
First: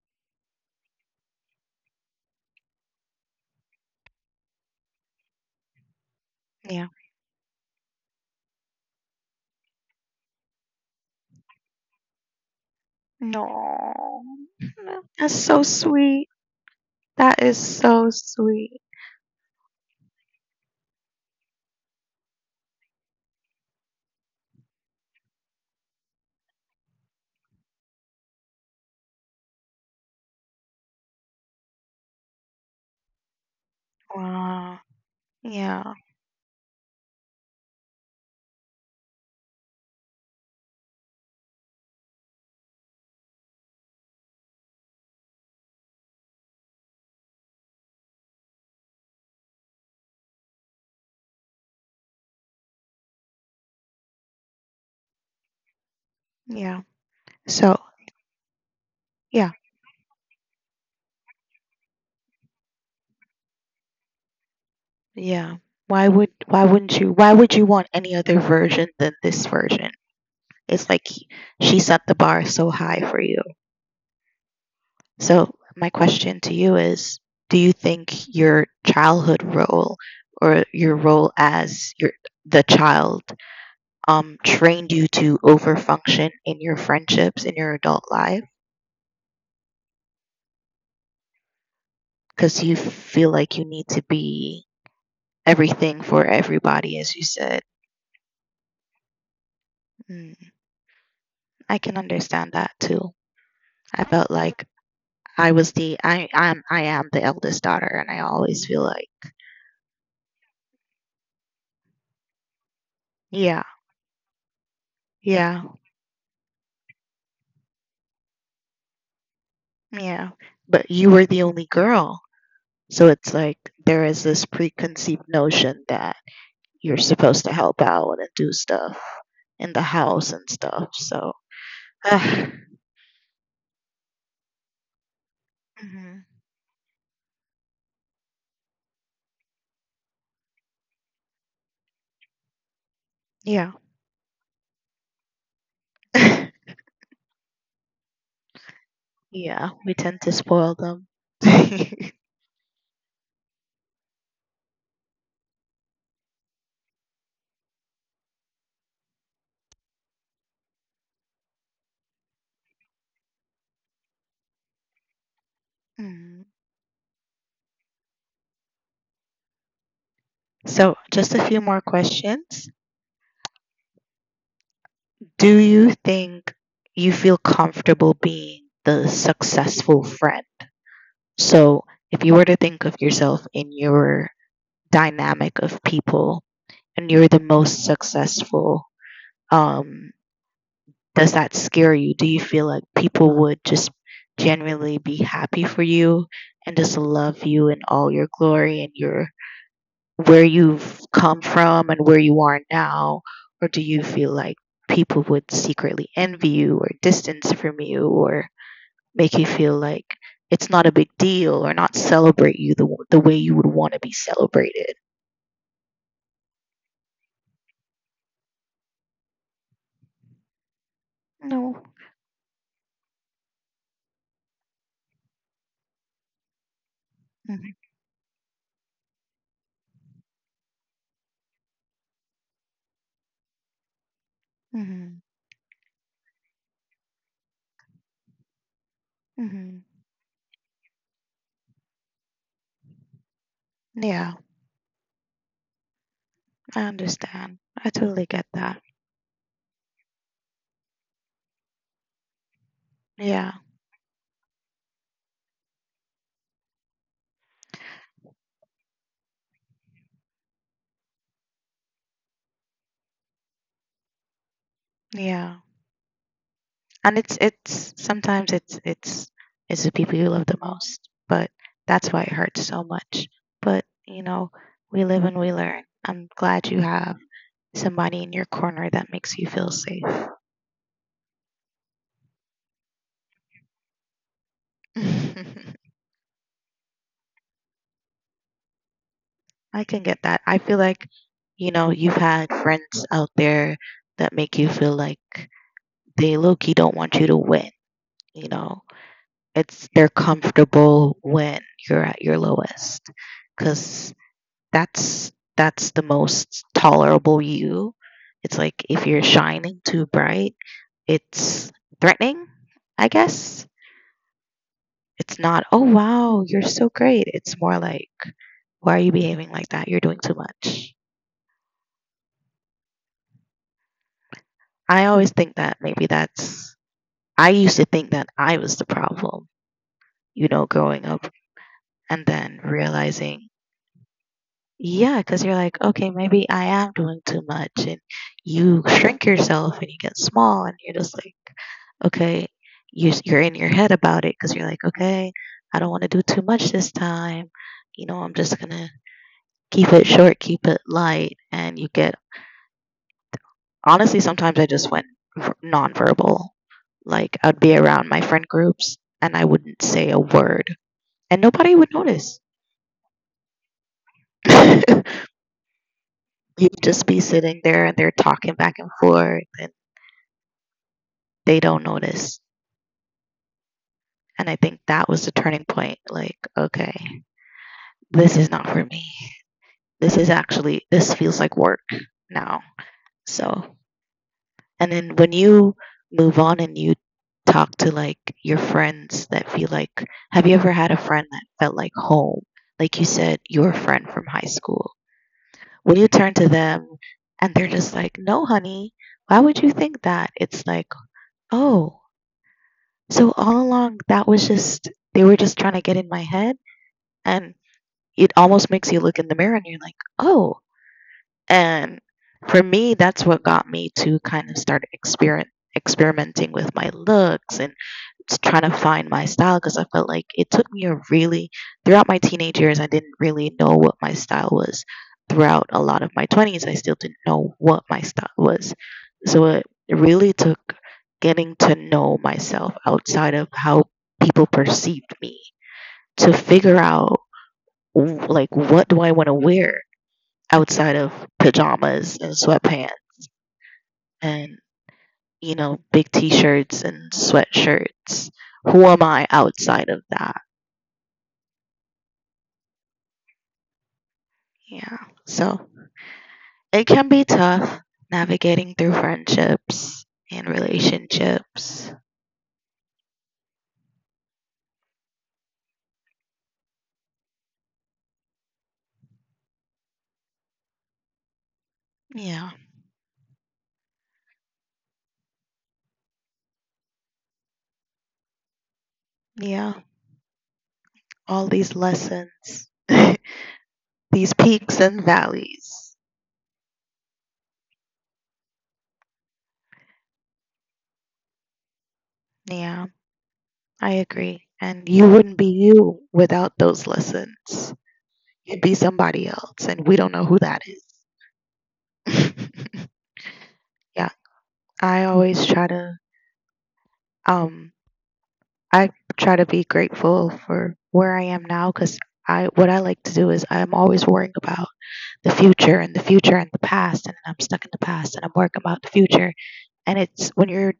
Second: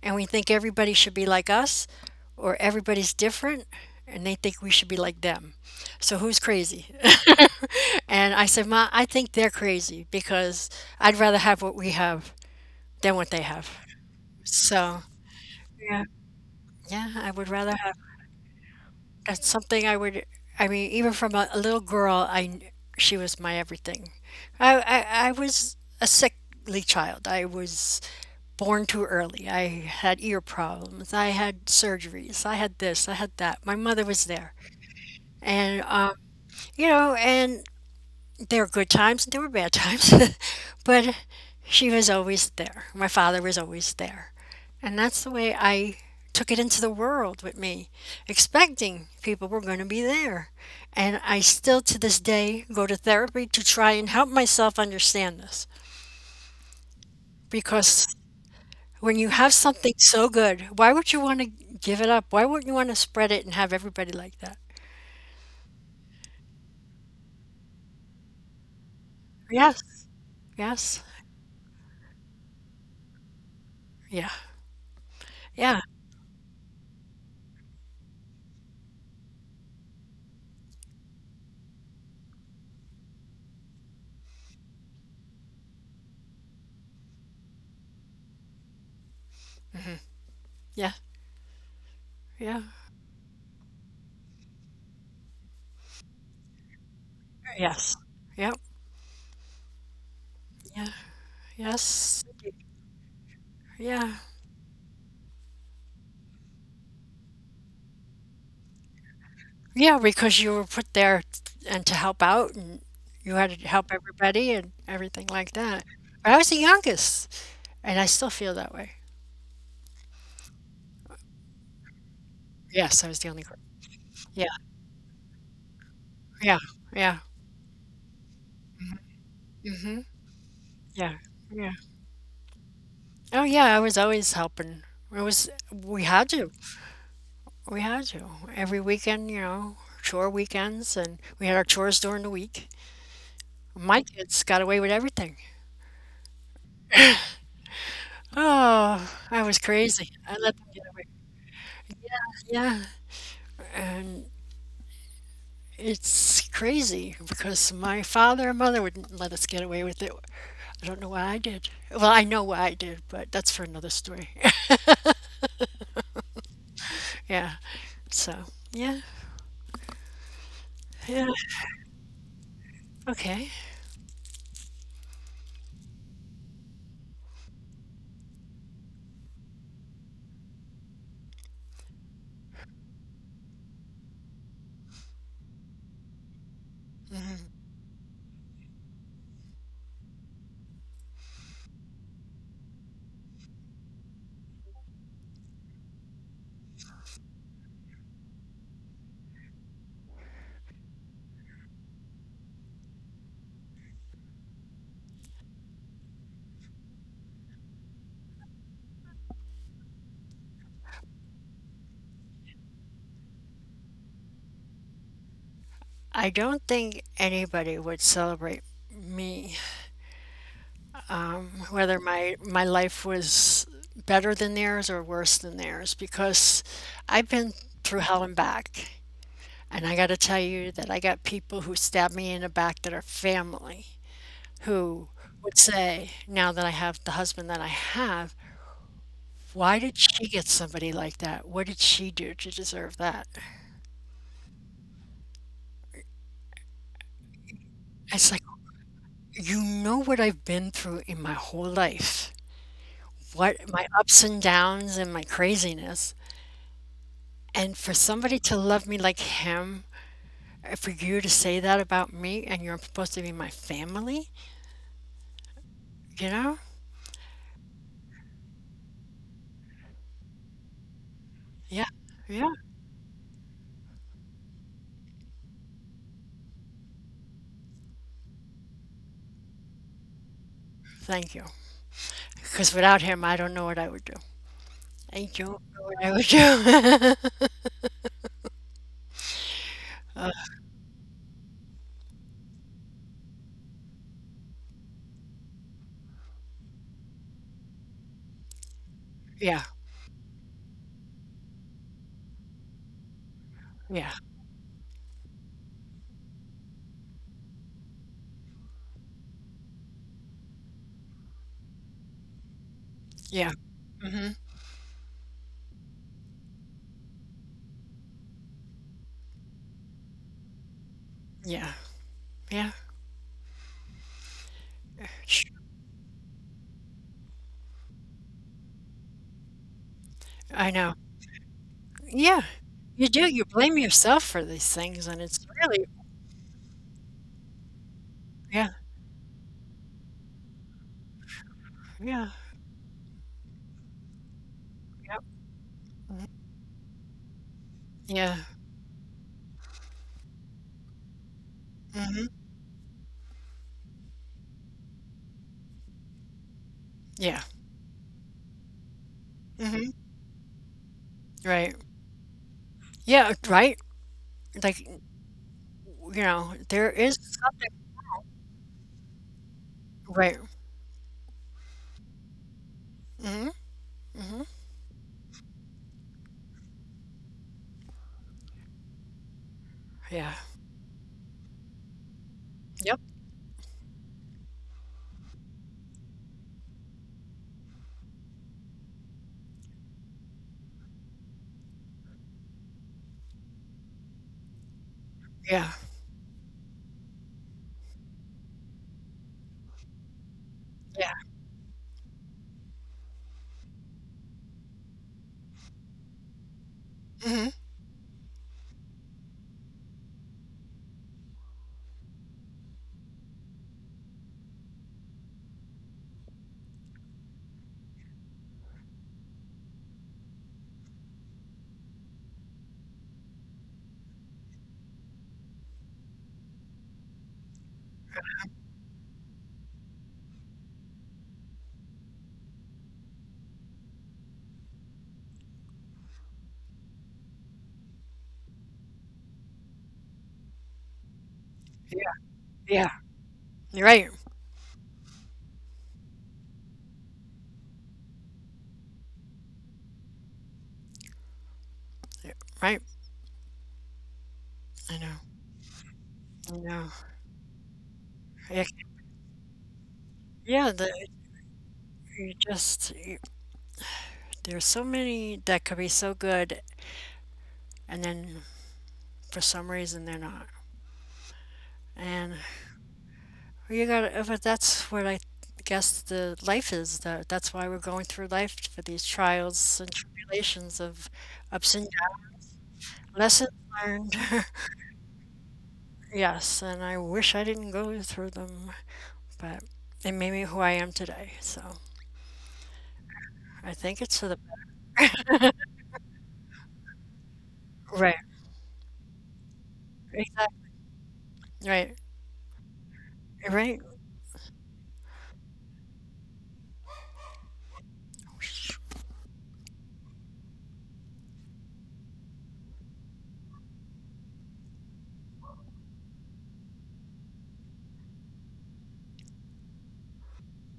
Speaker 2: and we think everybody should be like us or everybody's different and they think we should be like them. So who's crazy?
Speaker 1: yeah.
Speaker 2: And I said, Ma, I think they're crazy because I'd rather have what we have than what they have.
Speaker 1: No.
Speaker 2: So,
Speaker 1: That's so
Speaker 2: yeah,
Speaker 1: sweet.
Speaker 2: yeah, I
Speaker 1: That
Speaker 2: would
Speaker 1: is
Speaker 2: rather have.
Speaker 1: so sweet.
Speaker 2: That's something I would, I mean, even from a, a little girl, I, kn- she was my everything. I, I, I was a sickly child. I was born too early. I had ear problems. I had surgeries. I had this. I had that. My mother was there.
Speaker 1: Wow.
Speaker 2: And,
Speaker 1: Yeah.
Speaker 2: um, you know, and there were good times and there were bad times, but she was always there. My father was always there. And that's the way I took it into the world with me, expecting people were going to be there. And I still to this day go to therapy to try and help myself understand this.
Speaker 1: Yeah. So,
Speaker 2: Because when you
Speaker 1: yeah,
Speaker 2: have something so good, why would you want to give it up? Why wouldn't you want to spread it and have everybody like that?
Speaker 1: yeah. Why would why wouldn't you? Why would you want any other version than this
Speaker 2: Yes,
Speaker 1: version? It's
Speaker 2: yes,
Speaker 1: like he- she set the bar so high for you.
Speaker 2: yeah,
Speaker 1: So,
Speaker 2: yeah,
Speaker 1: my question to you is, do you think your childhood role or your role as your the child um trained you to overfunction in your friendships in your adult life?
Speaker 2: yeah, yeah,
Speaker 1: Because you feel like you need to be everything for everybody, as you said.
Speaker 2: yes, yep,
Speaker 1: Mm,
Speaker 2: yeah.
Speaker 1: I can
Speaker 2: Yes.
Speaker 1: understand that too.
Speaker 2: Yeah.
Speaker 1: I felt like I was the I am I am the eldest daughter, and I always feel like
Speaker 2: Yeah, because you were put there t- and to help out and you had
Speaker 1: yeah,
Speaker 2: to help everybody and everything like
Speaker 1: yeah,
Speaker 2: that. But I was the youngest and I still feel that way.
Speaker 1: yeah. But you were the only girl,
Speaker 2: Yes,
Speaker 1: so
Speaker 2: I was the
Speaker 1: it's
Speaker 2: only
Speaker 1: like
Speaker 2: girl.
Speaker 1: there is this
Speaker 2: Yeah.
Speaker 1: preconceived notion that
Speaker 2: Yeah.
Speaker 1: you're
Speaker 2: Yeah.
Speaker 1: supposed to help out and do stuff in the house and stuff.
Speaker 2: Yeah.
Speaker 1: So
Speaker 2: Yeah.
Speaker 1: mhm,
Speaker 2: Oh yeah, I was always helping. It was we had to. We had to. Every weekend, you know, chore weekends and we had our chores during the week.
Speaker 1: yeah,
Speaker 2: My kids got away with everything. Oh, I was
Speaker 1: yeah, we
Speaker 2: crazy.
Speaker 1: tend to
Speaker 2: I let them
Speaker 1: spoil
Speaker 2: get away.
Speaker 1: them.
Speaker 2: Yeah. And it's crazy because my father and mother wouldn't let us get away with it. I don't know why I did. Well, I know why I did, but that's for another story.
Speaker 1: Mhm.
Speaker 2: Yeah. So, yeah.
Speaker 1: So,
Speaker 2: Yeah.
Speaker 1: just a few more questions.
Speaker 2: Okay.
Speaker 1: Do you think you feel comfortable being the successful friend? So, if you were to think of yourself in your dynamic of people and you're the
Speaker 2: Mhm.
Speaker 1: most successful, um, does that scare you? Do you feel like people would just generally be happy for you and just love you in all your glory and your where you've come from and where you are now? Or do you feel like people would secretly envy you or distance from you or make you feel like it's not a big deal or not celebrate you the, the way you would want to be celebrated?
Speaker 2: I don't think anybody would celebrate me, um,
Speaker 1: No.
Speaker 2: whether my my life was better than theirs or worse than theirs, because I've been
Speaker 1: Hmm.
Speaker 2: through hell and back. And I got to tell you that I got people who stab me in the back that are family. Who
Speaker 1: Hmm.
Speaker 2: would say, now that I have the husband that I have, why
Speaker 1: Hmm.
Speaker 2: did she get somebody like that? What did she do to deserve that?
Speaker 1: Yeah, I understand. I totally
Speaker 2: It's like,
Speaker 1: get that.
Speaker 2: you know what I've been through in my whole life,
Speaker 1: Yeah,
Speaker 2: what my ups and downs and my craziness. And for somebody to love me like him, uh, for you to say that about me and you're supposed to be my family,
Speaker 1: yeah.
Speaker 2: you know?
Speaker 1: And it's it's sometimes it's it's it's the people you love the most, but
Speaker 2: Yeah,
Speaker 1: that's why it
Speaker 2: yeah.
Speaker 1: hurts so much. But you know, we live and we learn. I'm glad you have somebody in your corner that makes you feel safe.
Speaker 2: Thank you. Because without him, I don't know what I would do. I don't know what I would do.
Speaker 1: I can get
Speaker 2: Uh,
Speaker 1: that. I feel like, you know, you've had friends out there that make you feel like they low-key don't want you to win, you know.
Speaker 2: yeah,
Speaker 1: It's they're comfortable when you're at your lowest
Speaker 2: yeah.
Speaker 1: because that's that's the most tolerable you. It's like if you're shining too bright, it's threatening, I
Speaker 2: Yeah.
Speaker 1: guess.
Speaker 2: Mhm.
Speaker 1: It's not, oh wow, you're so great. It's more like, why are you behaving like that? You're doing too much.
Speaker 2: Yeah. Yeah.
Speaker 1: I always
Speaker 2: Sh
Speaker 1: think that maybe that's I used to think that I was the problem, you know,
Speaker 2: I know.
Speaker 1: growing up, and
Speaker 2: Yeah.
Speaker 1: then
Speaker 2: You do, you
Speaker 1: realizing
Speaker 2: blame yourself for these things, and
Speaker 1: yeah,
Speaker 2: it's
Speaker 1: because you're like
Speaker 2: really
Speaker 1: okay, maybe I am doing too much, and
Speaker 2: yeah,
Speaker 1: you shrink yourself and you get small and you're just like
Speaker 2: yeah,
Speaker 1: okay, you s- you're in your head about it because you're like,
Speaker 2: yep,
Speaker 1: okay, I don't want to do
Speaker 2: mhm,
Speaker 1: too much this time. You know, I'm
Speaker 2: yeah,
Speaker 1: just gonna keep it short, keep it light, and you get.
Speaker 2: mhm,
Speaker 1: Honestly, sometimes I just went v- nonverbal. Like,
Speaker 2: yeah,
Speaker 1: I'd be around my friend groups and I wouldn't
Speaker 2: mhm,
Speaker 1: say a word, and nobody
Speaker 2: right.
Speaker 1: would notice.
Speaker 2: Yeah, right? Like, you know,
Speaker 1: You'd
Speaker 2: there
Speaker 1: just be
Speaker 2: is
Speaker 1: sitting
Speaker 2: something
Speaker 1: there and they're talking back and forth, and
Speaker 2: right.
Speaker 1: they don't notice.
Speaker 2: Mhm, mhm,
Speaker 1: And I think that was the turning point. Like, okay, this is not for me. This is
Speaker 2: yeah,
Speaker 1: actually this feels like work now.
Speaker 2: yep,
Speaker 1: So, and then when you move on and you talk to like your friends that feel like have you ever had a friend that felt like home? Like you said, your friend from high school.
Speaker 2: yeah,
Speaker 1: When you turn to them and they're just like, "No, honey, why would you think that?" It's like,
Speaker 2: yeah,
Speaker 1: "Oh, so all along that was just they were just trying to get in my head."
Speaker 2: mhm,
Speaker 1: And it almost makes you look in the mirror and you're like, "Oh," and for me, that's what got me to kind of start experiment experimenting with my looks and s- trying to find my style because I felt like it took me a really throughout my teenage years I didn't really know what my style was. Throughout a lot of my twenties I still didn't know what my style was. So it really took getting to know myself outside of how people perceived me to figure out w- like what do I want to wear, outside of
Speaker 2: yeah,
Speaker 1: pajamas and sweatpants
Speaker 2: yeah, you're right,
Speaker 1: and you know big t-shirts and sweatshirts? Who am I outside of that?
Speaker 2: yeah, right,
Speaker 1: Yeah.
Speaker 2: I know,
Speaker 1: So
Speaker 2: I know.
Speaker 1: it can be tough
Speaker 2: It
Speaker 1: navigating through friendships and
Speaker 2: yeah, the
Speaker 1: relationships.
Speaker 2: you just, y there's so many that could be so good, and then for some reason they're not. And
Speaker 1: Yeah.
Speaker 2: you gotta, but that's what I guess the life is. That that's why we're going through life for these
Speaker 1: Yeah,
Speaker 2: trials and tribulations of
Speaker 1: all
Speaker 2: ups
Speaker 1: these
Speaker 2: and downs,
Speaker 1: lessons.
Speaker 2: lessons learned.
Speaker 1: These peaks and valleys.
Speaker 2: Yes, and I wish I didn't go through them, but it made me who I am today. So
Speaker 1: Yeah,
Speaker 2: I
Speaker 1: I
Speaker 2: think it's for the
Speaker 1: agree. And you wouldn't be you without those lessons.
Speaker 2: right,
Speaker 1: You'd be somebody else, and we don't know who that
Speaker 2: exactly,
Speaker 1: is.
Speaker 2: right, right,
Speaker 1: Yeah. I always try to um I try to be grateful for where I am now, cuz I what I like to do is I'm always worrying about the future and the future and the past, and I'm stuck in the past and I'm worrying about the future. And it's when you're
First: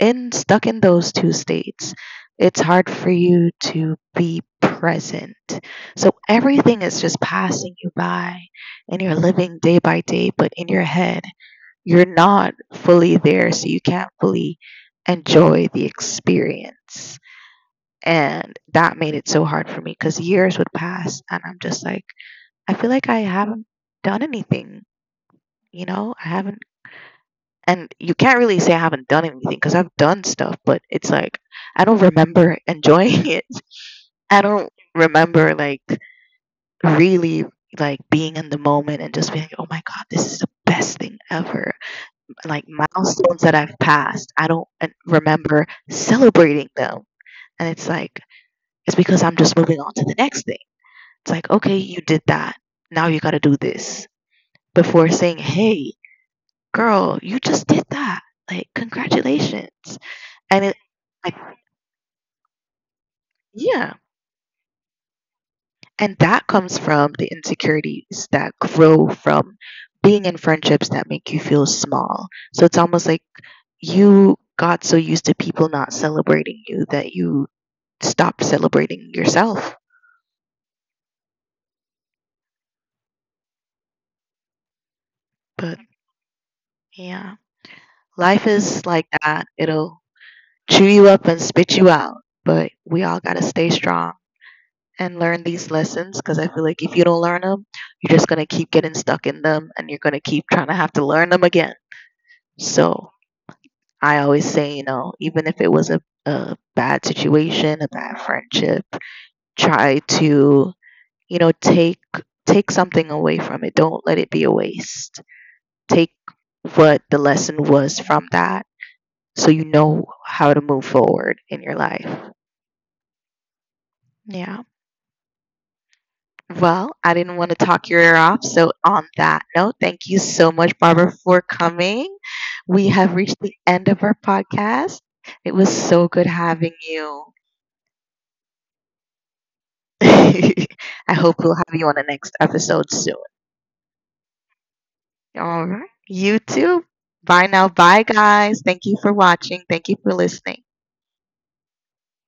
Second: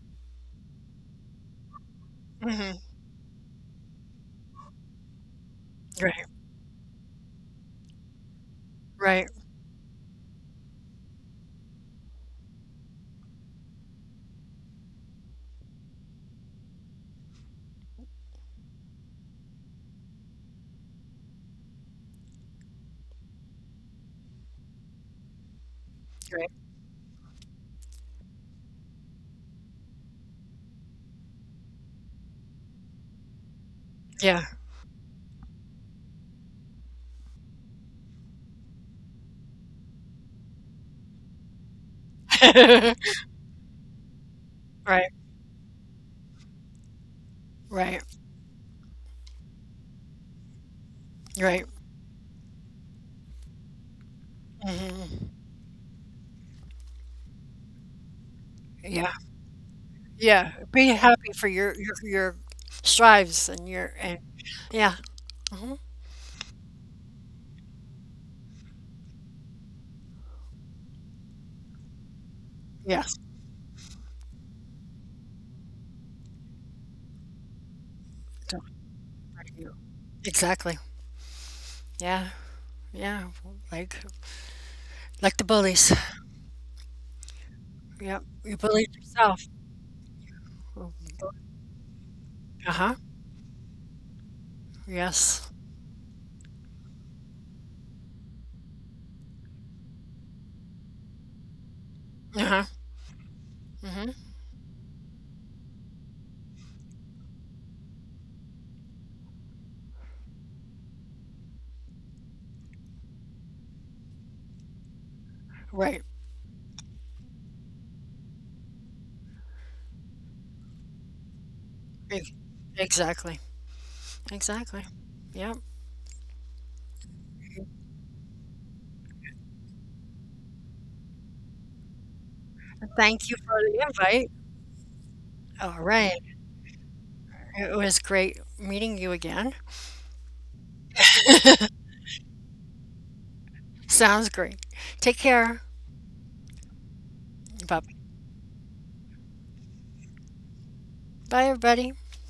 Speaker 1: in stuck in those two states, it's
Speaker 2: hmm
Speaker 1: hard for you to be present. So
Speaker 2: right,
Speaker 1: everything is just passing you by and you're
Speaker 2: right,
Speaker 1: living day by day, but in your head you're not fully there, so you can't fully enjoy the experience. And that made it so hard for me because years would pass, and I'm just like, I feel like I haven't done anything, you know? I
Speaker 2: right.
Speaker 1: haven't, and you can't really say I haven't done anything because I've done stuff, but it's like, I don't remember enjoying it. I
Speaker 2: Yeah,
Speaker 1: don't remember like really like being in the moment and just being like, oh my god, this is the best thing ever. Like milestones that I've passed. I don't uh,
Speaker 2: right,
Speaker 1: remember celebrating them. And it's
Speaker 2: right,
Speaker 1: like, it's because I'm just moving on to the next thing. It's like,
Speaker 2: right.
Speaker 1: okay, you did that. Now you got to do this. Before
Speaker 2: Hmm.
Speaker 1: saying, hey girl, you just did that. Like,
Speaker 2: Yeah.
Speaker 1: congratulations.
Speaker 2: Yeah,
Speaker 1: And it,
Speaker 2: be happy
Speaker 1: like,
Speaker 2: for your your your strives and your
Speaker 1: yeah.
Speaker 2: and yeah, mhm,
Speaker 1: And that comes from the insecurities that grow from being in friendships that make you feel small. So it's almost
Speaker 2: yes,
Speaker 1: like you got so used to people not celebrating you that you stopped
Speaker 2: don't
Speaker 1: celebrating
Speaker 2: worry you.
Speaker 1: yourself.
Speaker 2: Exactly. Yeah, yeah, like like the
Speaker 1: But
Speaker 2: bullies.
Speaker 1: yeah,
Speaker 2: Yep,
Speaker 1: life
Speaker 2: you
Speaker 1: is
Speaker 2: bullied
Speaker 1: like
Speaker 2: yourself.
Speaker 1: that. It'll chew you up
Speaker 2: Uh
Speaker 1: and spit you out. But
Speaker 2: huh.
Speaker 1: we all got to stay strong and learn
Speaker 2: Yes.
Speaker 1: these lessons because I feel like if you don't learn them, you're just going to keep getting stuck in them, and you're going to keep trying to have to learn them again.
Speaker 2: Uh huh.
Speaker 1: So I
Speaker 2: Mhm.
Speaker 1: always say, you know, even if it was a, a bad situation, a bad friendship, try to, you know, take take something away from it. Don't let it be a waste.
Speaker 2: Right.
Speaker 1: Take what the lesson was from that so you know how to move forward in your life.
Speaker 2: Ex- Exactly.
Speaker 1: Yeah.
Speaker 2: Exactly. Yep.
Speaker 1: Well, I didn't want to talk your ear off. So, on that note, thank you so much, Barbara, for coming. We have
Speaker 2: Thank you
Speaker 1: reached
Speaker 2: for
Speaker 1: the
Speaker 2: the
Speaker 1: end of our
Speaker 2: invite.
Speaker 1: podcast. It was
Speaker 2: All
Speaker 1: so
Speaker 2: right.
Speaker 1: good having you.
Speaker 2: It was great meeting you again.
Speaker 1: I hope we'll have you on the next episode soon.
Speaker 2: Sounds great. Take care.
Speaker 1: All right. You too. Bye now. Bye,
Speaker 2: Bye.
Speaker 1: guys. Thank you for watching. Thank you for listening.
Speaker 2: Bye, everybody.